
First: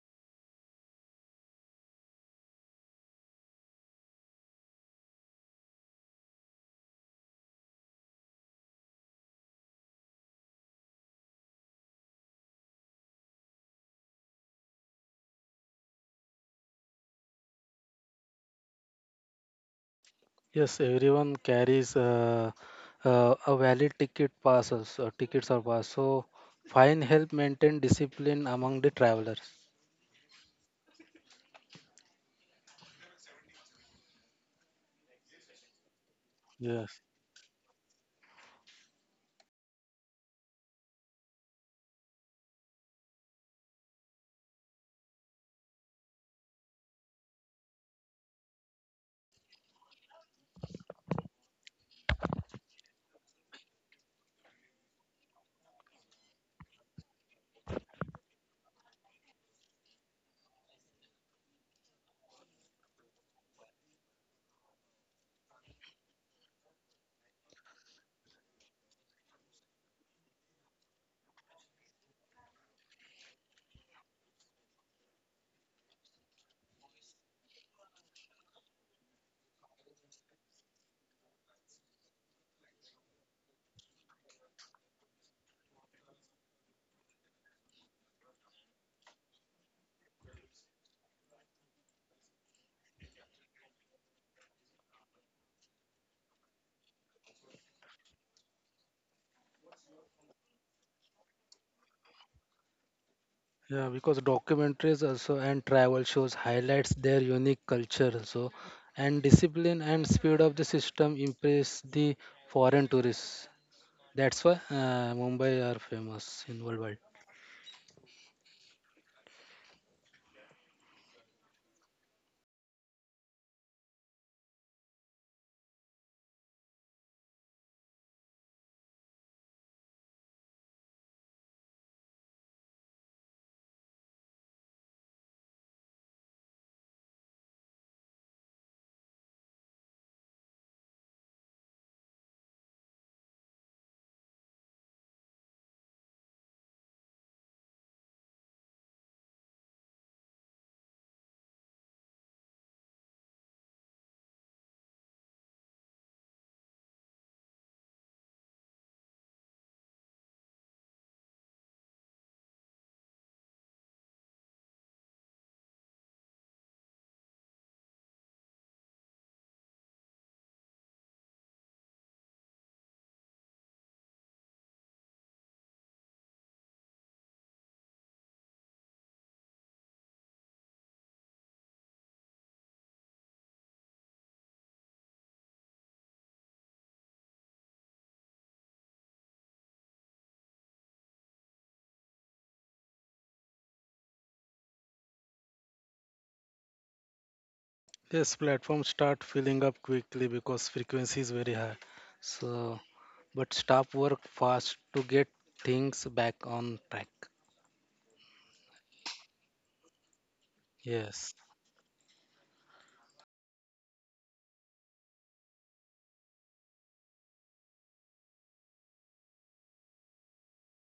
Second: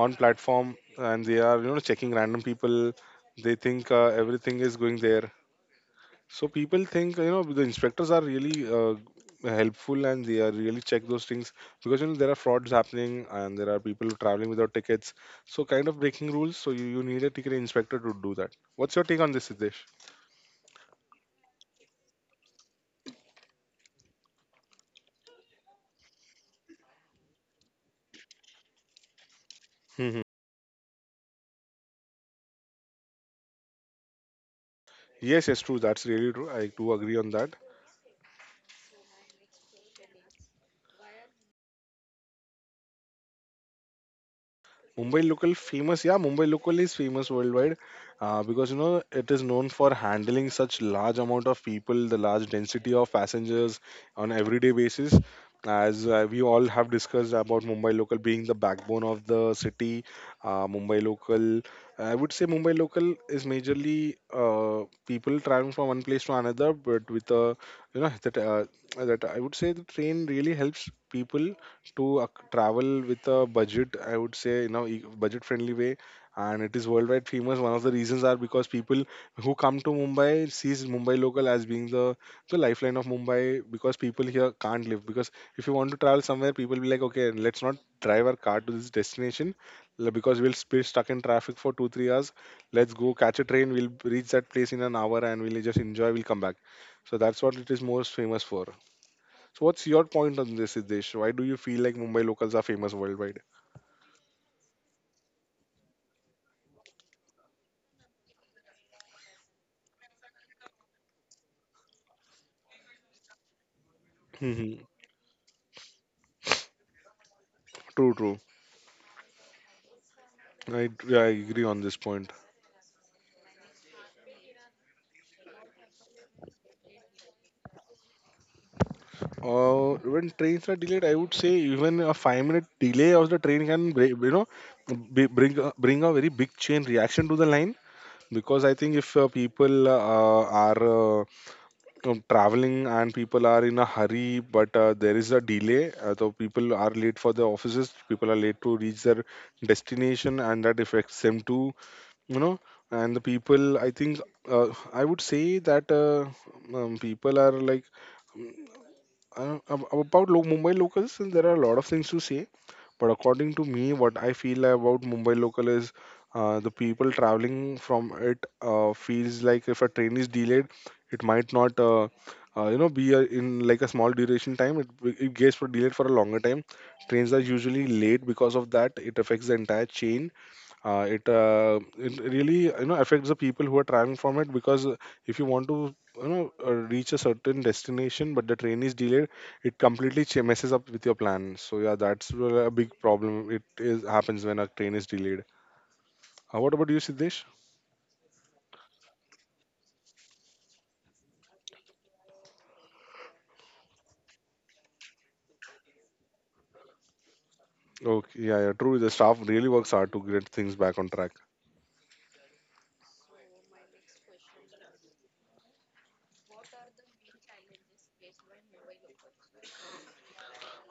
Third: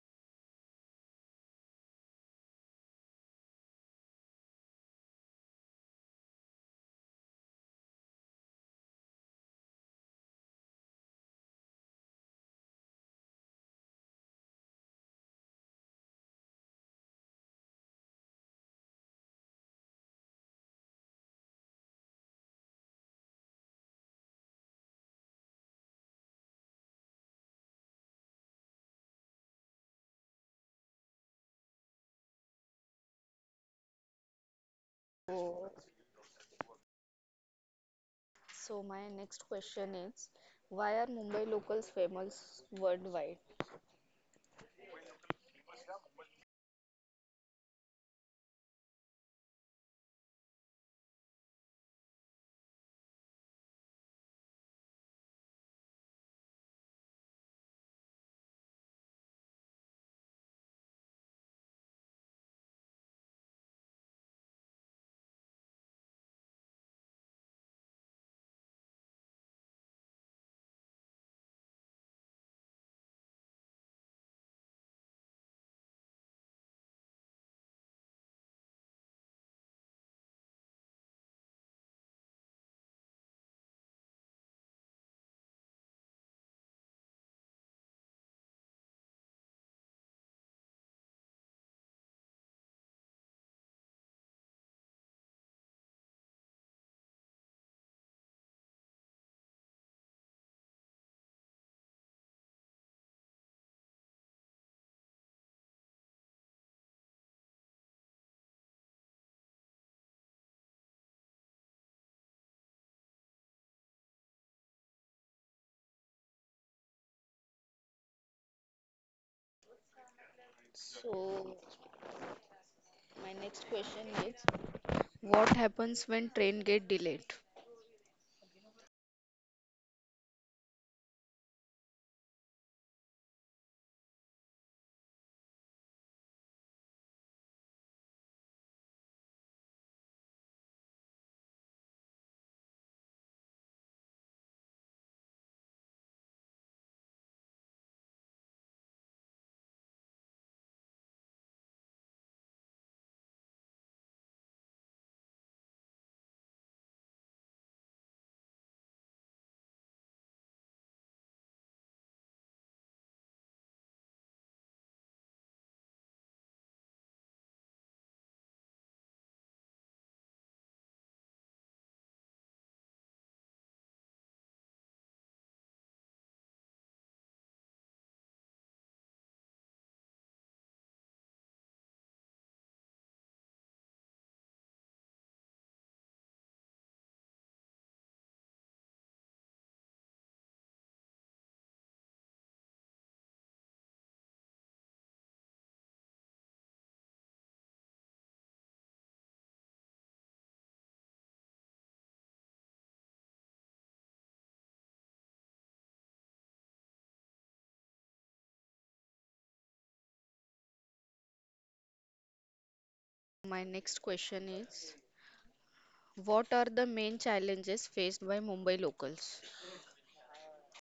on platform, and they are you know checking random people. They think everything is going there, so people think, you know, the inspectors are really helpful and they are really check those things because you know there are frauds happening and there are people traveling without tickets. So kind of breaking rules. So you need a ticket inspector to do that. What's your take on this, Siddesh?
Yes, everyone carries a valid ticket passes, tickets or pass. So fine help maintain discipline among the travelers.
Hmm. Yes, yes,
So,
true. That's really true. I do agree on that.
so, my next question is, why are Mumbai locals famous worldwide?
Mumbai local famous, yeah, Mumbai local is famous worldwide because you know it is known for handling such large amount of people, the large density of passengers on everyday basis. As we all have discussed about Mumbai local being the backbone of the city, Mumbai local, I would say Mumbai local is majorly people traveling from one place to another, but with a you know that I would say the train really helps people travel with a budget, I would say, you know, budget-friendly way, and it is worldwide famous. One of the reasons are because people who come to Mumbai sees Mumbai local as being the lifeline of Mumbai because people here can't live. Because if you want to travel somewhere, people be like, okay, let's not drive our car to this destination because we'll be stuck in traffic for 2 3 hours. Let's go catch a train. We'll reach that place in an hour and we'll just enjoy. We'll come back. So that's what it is most famous for. So what's your point on this, Siddesh? Why do you feel like Mumbai locals are famous worldwide?
Yeah, because documentaries also and travel shows highlights their unique culture so and discipline and speed of the system impress the foreign tourists. That's why
Mhm.
Mumbai are famous in worldwide.
True, true. I, yeah, I
So,
agree on this point.
my next question is, what happens when train get delayed?
When trains are delayed, I would say even a 5 minute delay of the train can you know bring a very big chain reaction to the line because I think if people are traveling and people are in a hurry, but there is a delay, so people are late for the offices, people are late to reach their destination, and that affects them too, you know. And the people I think, I would say that people are like Mumbai locals, and there are a lot of things to say, but according to me what I feel about Mumbai local is, the people traveling from it feels like if a train is delayed it might not you know be a, in like a small duration time, it gets for delayed for a longer time. Trains are usually late because of that it affects the entire chain. It really you know affects the people who are traveling from it because if you want to you know reach a certain destination but the train is delayed, it completely messes up with your plan. So yeah, that's where a big problem it is happens when a train is delayed. What about you, Siddesh?
Yes, platforms start filling up quickly because frequency is very high. So, but staff work fast to get things back on track.
Okay, yeah, yeah, true. The staff really works hard to get things back on track.
Yes.
My next question is, what are the main challenges faced by Mumbai locals?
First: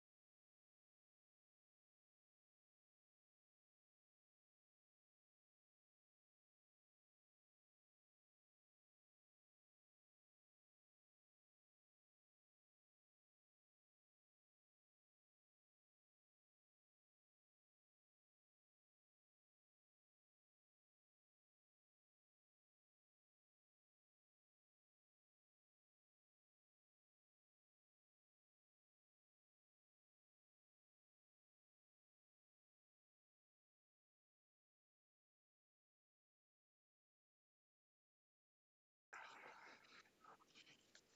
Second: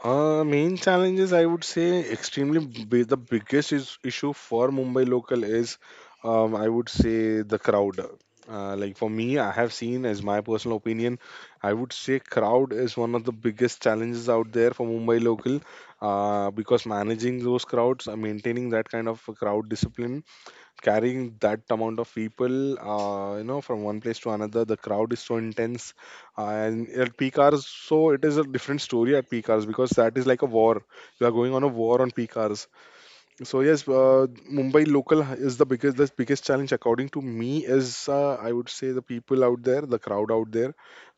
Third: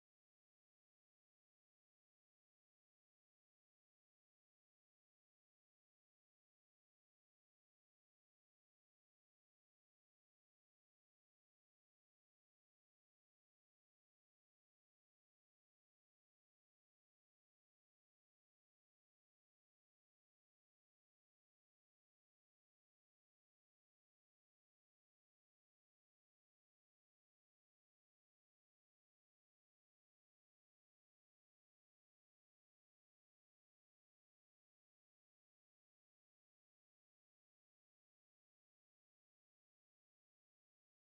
Main challenges I would say extremely the biggest is issue for Mumbai local is I would say the crowd. Like for me, I have seen as my personal opinion, I would say crowd is one of the biggest challenges out there for Mumbai local because managing those crowds, maintaining that kind of a crowd discipline, carrying that amount of people, you know, from one place to another. The crowd is so intense, and at peak hours, so it is a different story at peak hours because that is like a war. You are going on a war on peak hours. So yes, Mumbai local is the biggest challenge according to me is, I would say the people out there, the crowd out there,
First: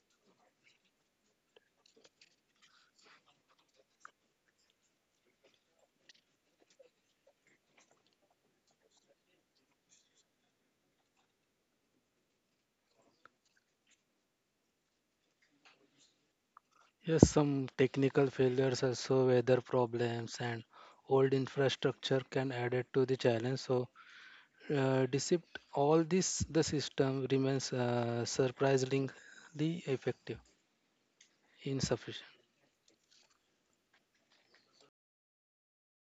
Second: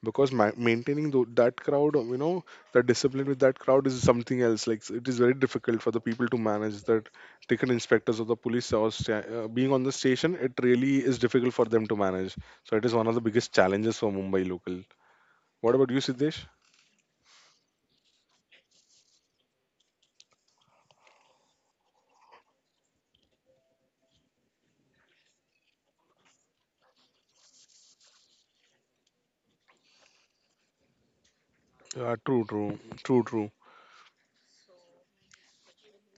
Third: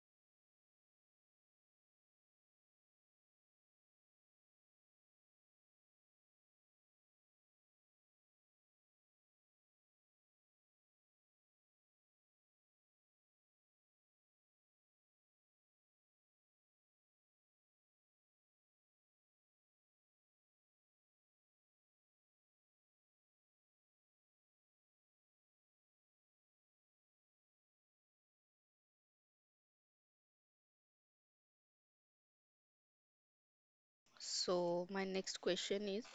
because ma maintaining tho that crowd, you know, the discipline with that crowd is something else. Like it is very difficult for the people to manage that ticket inspectors or the police or sta being on the station. It really is difficult for them to manage. So it is one of the biggest challenges for Mumbai local. What about you, Siddesh?
Yes, some technical failures, also weather problems and old infrastructure can add it to the challenge. So, despite all this, the system remains surprisingly effective, insufficient.
True, true, true, true.
So my next question is,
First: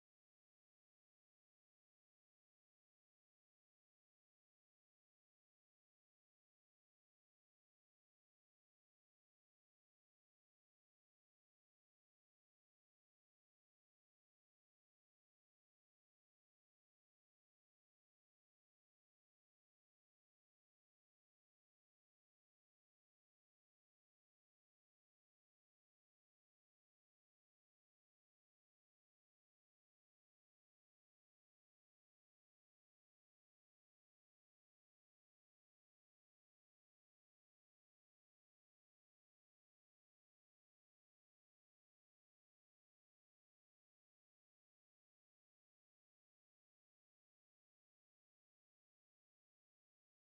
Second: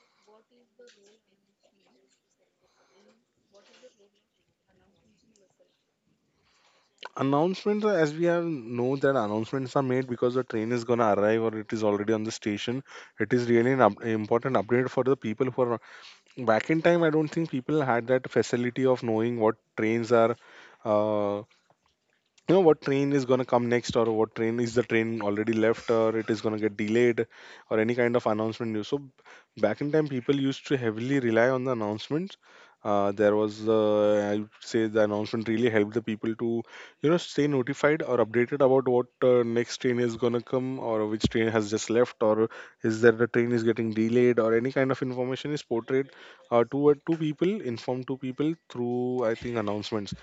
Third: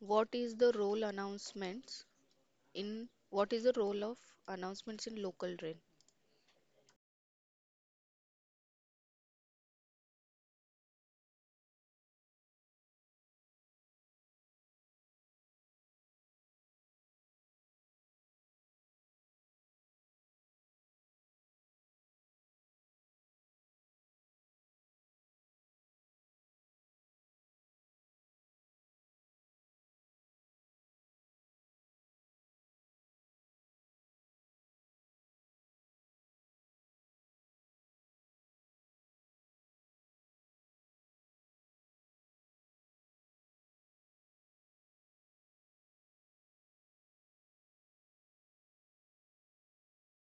what is the role announcements what is the role of announcements in local train?
Announcements as we have known that announcements are made because the train is going to arrive or it is already on the station, it is really an important update for the people who are back in time. I don't think people had that facility of knowing what trains are, uh, you know what train is going to come next, or what train is the train already left, or it is going to get delayed, or any kind of announcement news. Back in time people used to heavily rely on the announcements. There was I would say the announcement really helped the people to you know stay notified or updated about what next train is going to come or which train has just left or is there the train is getting delayed or any kind of information is portrayed to people, informed to people through, I think, announcements.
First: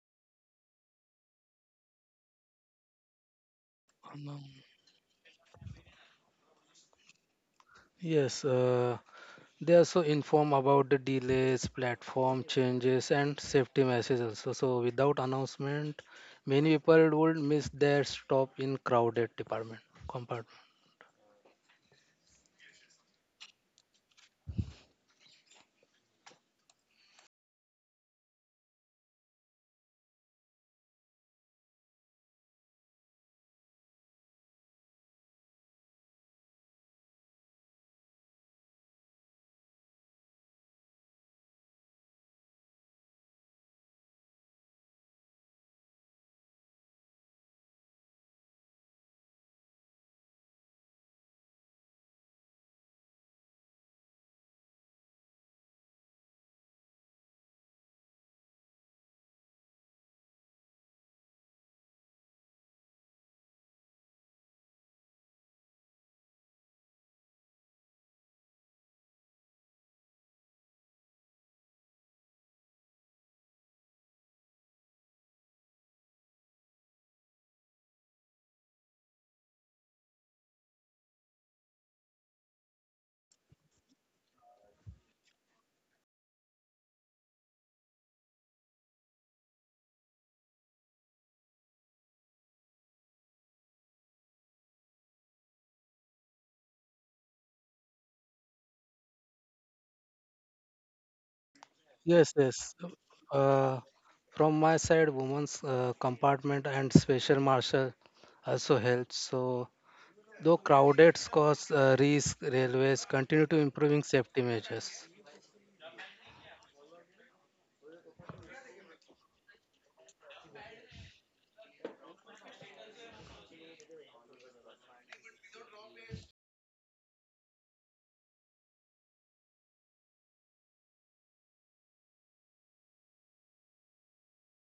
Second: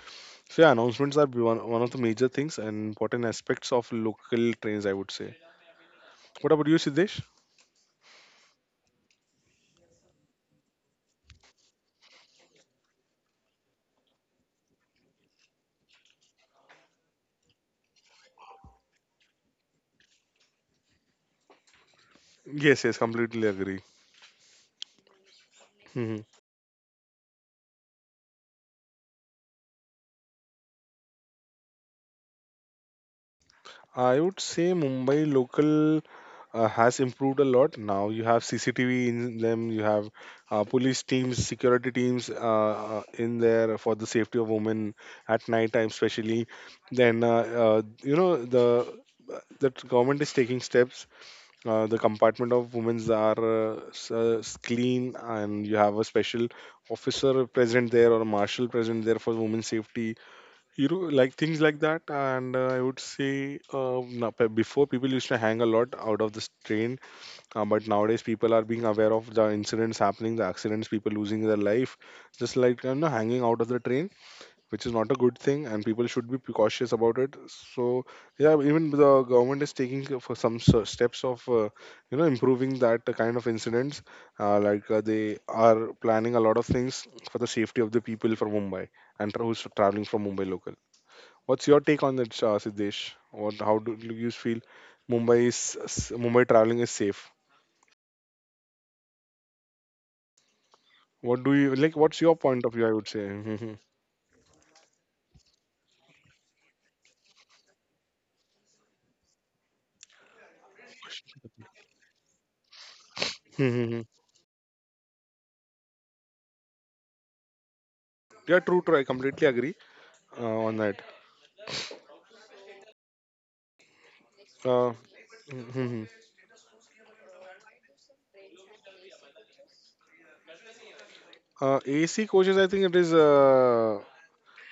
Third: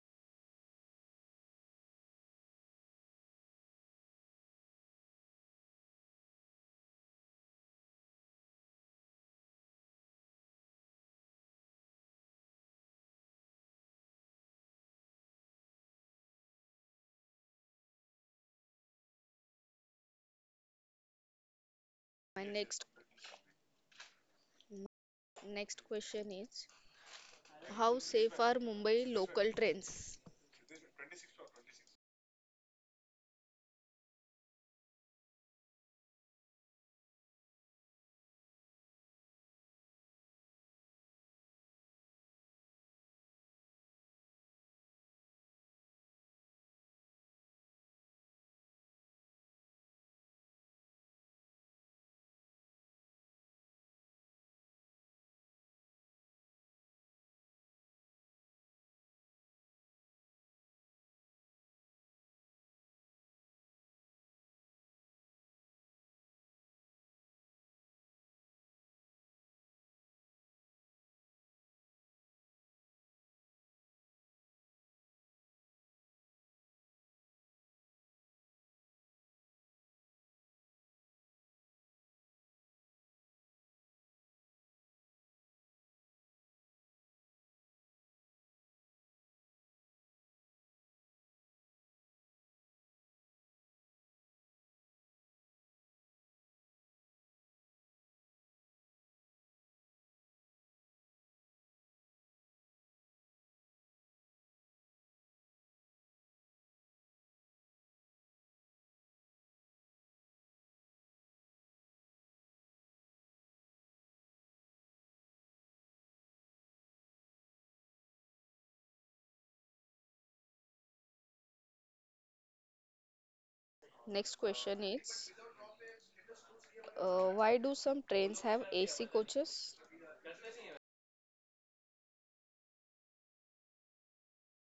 So yeah, announcements are one of the major things and important aspects of
Um,
local trains, I would say. What about you, Siddesh?
yes, they also inform about the delays, platform changes, and safety messages also. So, without announcement, many people would miss their stop in crowded department compartment.
My
Yes,
next
yes, completely agree. Mhm.
question is, how safe are Mumbai local trains?
I would say Mumbai local has improved a lot. Now you have CCTV in them, you have police teams, security teams in there for the safety of women at night time, especially. Then You know the government is taking steps. The compartment of women's are clean, and you have a special officer present there or a marshal present there for women's safety. You know, like things like that. And I would say, now, before people used to hang a lot out of the train, but nowadays people are being aware of the incidents happening, the accidents, people losing their life, just like you know, hanging out of the train, which is not a good thing and people should be cautious about it. So yeah, even the government is taking for some steps of you know improving that kind of incidents. They are planning a lot of things for the safety of the people from Mumbai and who's traveling from Mumbai local. What's your take on that, Siddesh? What, how do you feel Mumbai is Mumbai traveling is safe? What do you like, what's
Yes,
your point of
yes.
view, I would say?
Uh, from my side, women's compartment and special marshal also helps. So, though crowded cause risk, railways continue to improving safety measures.
Yeah, true, true, I completely agree on that.
Next
Uh,
question is,
mhm.
why do some trains have AC coaches?
AC coaches, I think it is.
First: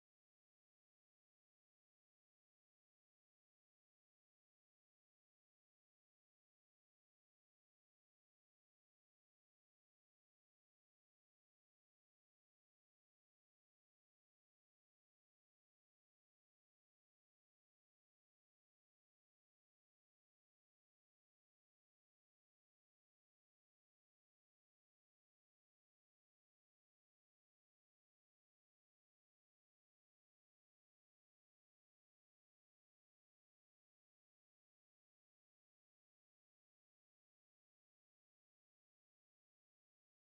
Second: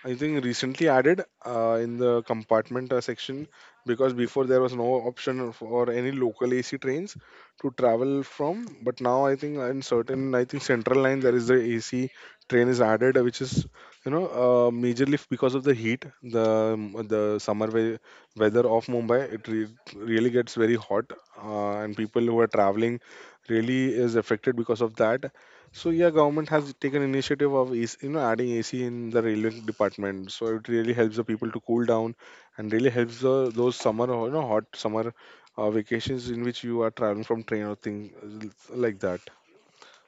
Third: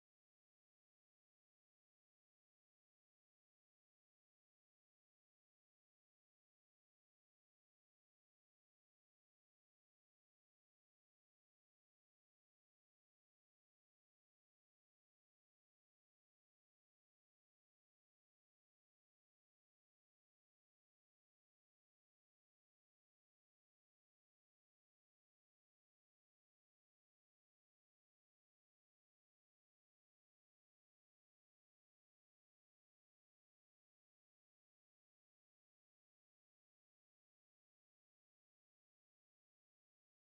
I think recently added in the compartment section because before there was no option for any local AC trains to travel from. But now I think in certain, I think central line there is the AC train is added, which is you know majorly because of the heat, the summer weather of Mumbai. It really gets very hot, and people who are traveling really is affected because of that. So yeah, government has taken initiative of AC, you know adding AC in the railway department. So it really helps the people to cool down, and really helps the those summer or you know hot summer vacations in which you are traveling from train or thing like that.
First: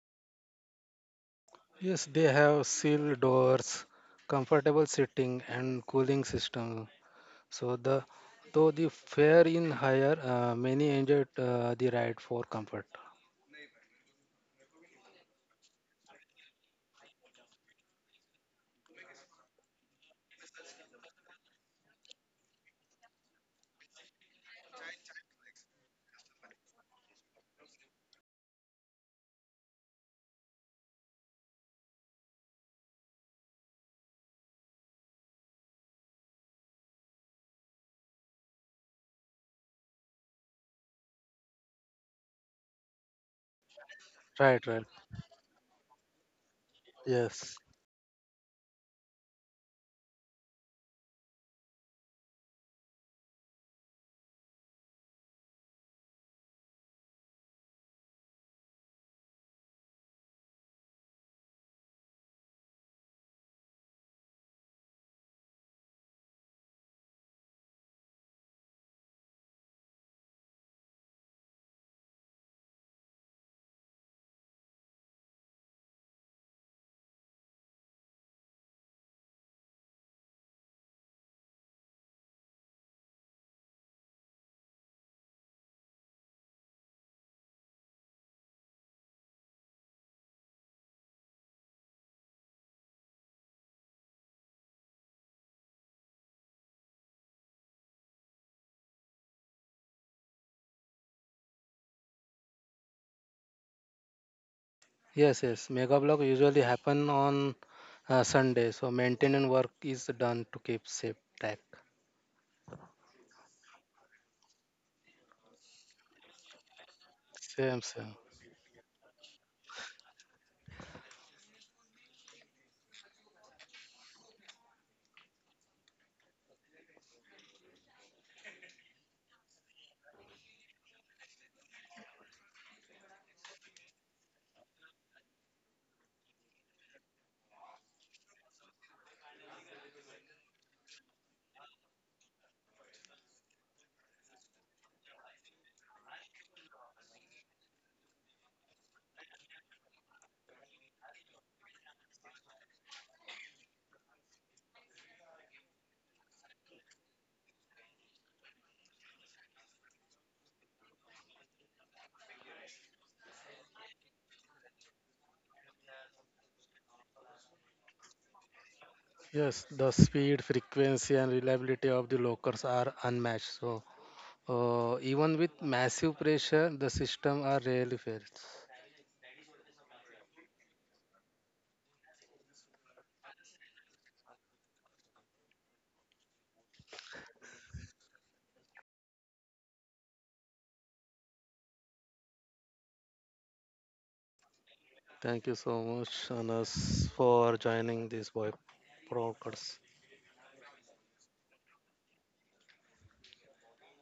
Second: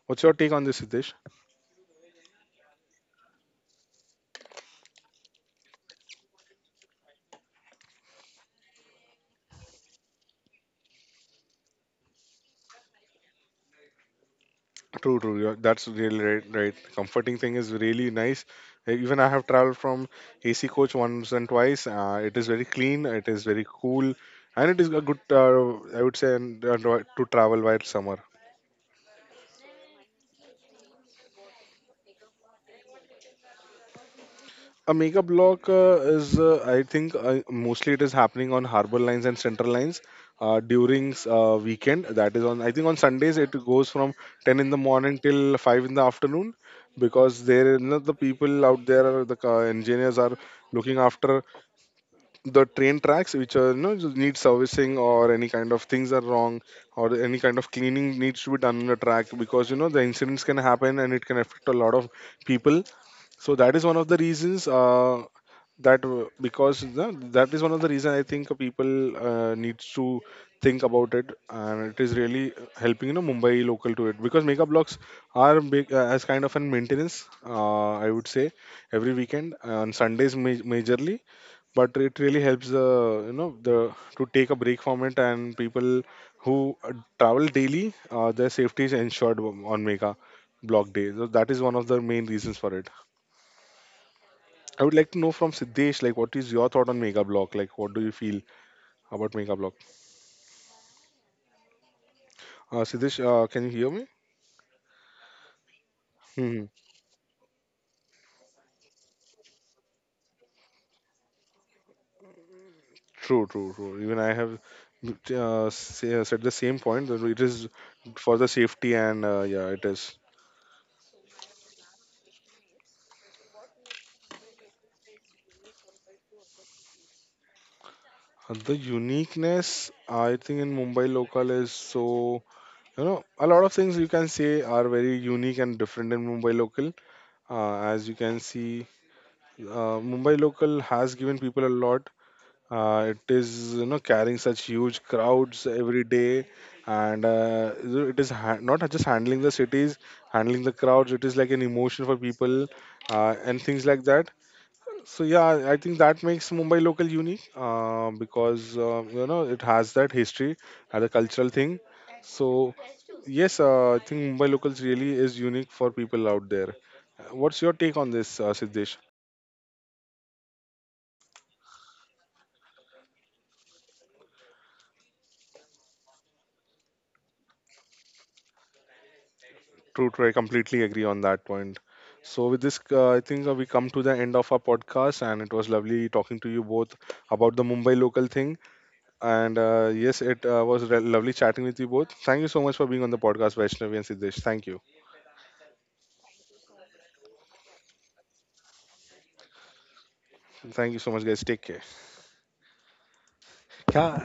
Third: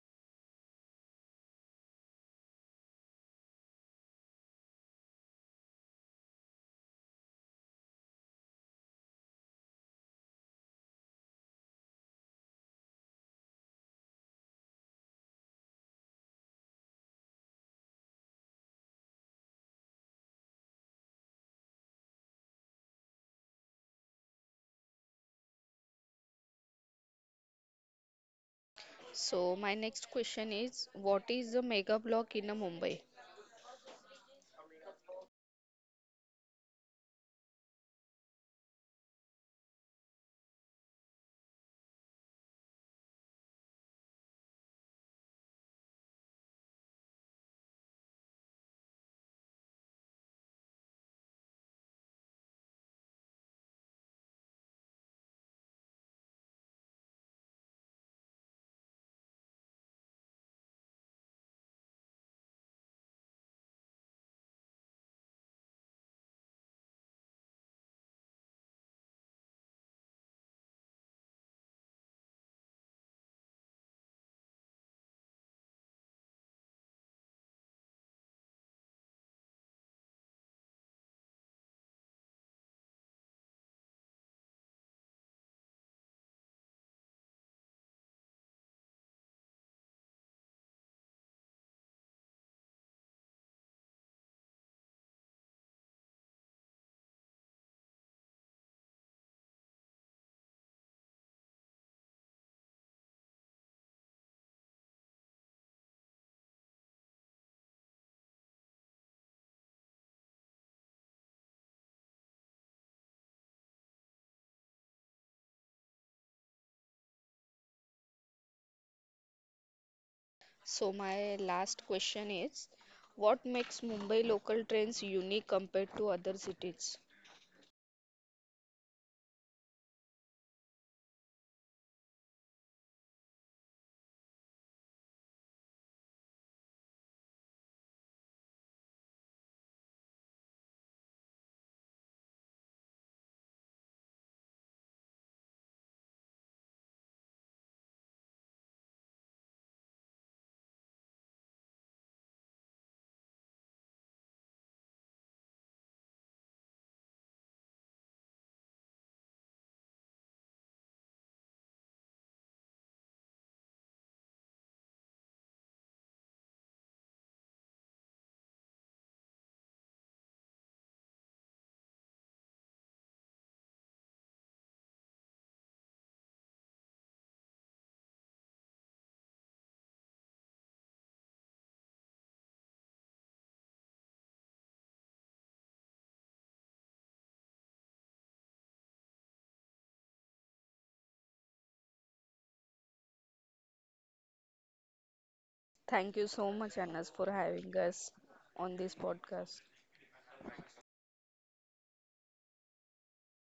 What's your take on this, Siddesh?
Yes, they have sealed doors, comfortable sitting, and cooling system. So the though the fare in higher, many enjoyed the ride for comfort.
True, true. Yeah, that's really right, right. Comforting thing is really nice. Even I have traveled from AC coach once and twice. It is very clean. It is very cool, and it is a good. I would say and to travel while summer.
So my next question is, what is the mega block in a Mumbai?
A mega block I think, mostly it is happening on harbour lines and central lines during weekend. That is on, I think, on Sundays it goes from 10 in the
Right, right.
morning till 5 in the afternoon because
Yes.
there, you know, the people out there, the engineers are looking after the train tracks which are you know just need servicing or any kind of things are wrong or any kind of cleaning needs to be done on the track because you know the incidents can happen and it can affect a lot of people. So that is one of the reasons, that because the, that is one of the reason I think people needs to think about it, and it is really helping you know Mumbai local to it because mega blocks are big as kind of a maintenance, I would say, every weekend on Sundays majorly. But it really helps the you know the to take a break from it, and people who travel daily, their safety is ensured on mega block day. So that is one of the main reasons for it. I would like to know from Siddesh like what is your thought on mega block, like what do you feel about mega block, Siddesh, can you hear me?
Yes, yes. Mega block
Hmm.
usually happen on Sunday, so maintenance work is done to keep safe track.
True, true, true. Even I have said the same point that it is
Same, same.
for the safety, and yeah, it is.
So my last question is, what makes Mumbai local trains unique compared to other cities?
The uniqueness I think in Mumbai local is so, you know, a lot of things you can say are very unique and different in Mumbai local. As you can see, Mumbai local has given people a lot. It is you know carrying such huge crowds every day, and it is not just handling the cities, handling the crowds, it is like an emotion for people and things like that. So yeah, I think that makes Mumbai local unique because you know it has that history and the cultural thing. So yes, I think Mumbai locals really is unique for people out there. What's your take on this, Siddesh?
Yes, the speed, frequency, and reliability of the lockers are unmatched. So even with massive pressure, the system are rarely fails.
True, true. I completely agree on that point. So with this, I think we come to the end of our podcast, and it was lovely talking to you both about the Mumbai local thing. And yes, it was lovely chatting with you both. Thank you so much for being on the podcast, Vaishnavi and Siddesh. Thank you.
Thank you so
Thank you
much,
so much, Anas,
Anas,
for
for
having us
joining this boy
on this podcast.
podcast.
Thank you so much, guys. Take care. God.